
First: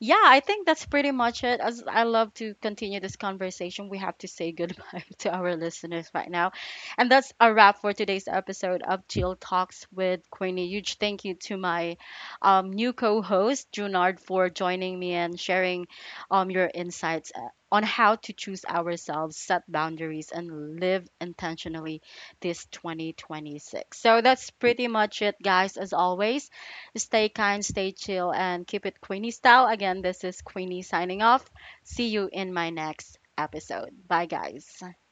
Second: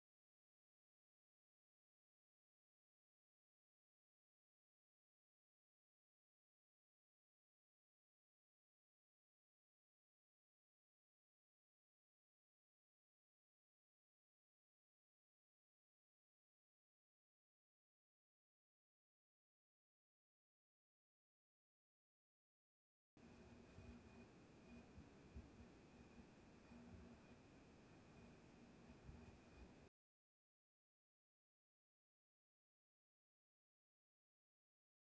A: yeah, I think that's pretty much it. As I love to continue this conversation, we have to say goodbye to our listeners right now. And that's a wrap for today's episode of Chill Talks with Queenie. Huge thank you to my, new co host, Junard, for joining me and sharing, your insights, on how to choose ourselves, set boundaries, and live intentionally this 2026. So that's pretty much it, guys, as always. Stay kind, stay chill, and keep it Queenie style. Again, this is Queenie signing off. See you in my next episode. Bye, guys.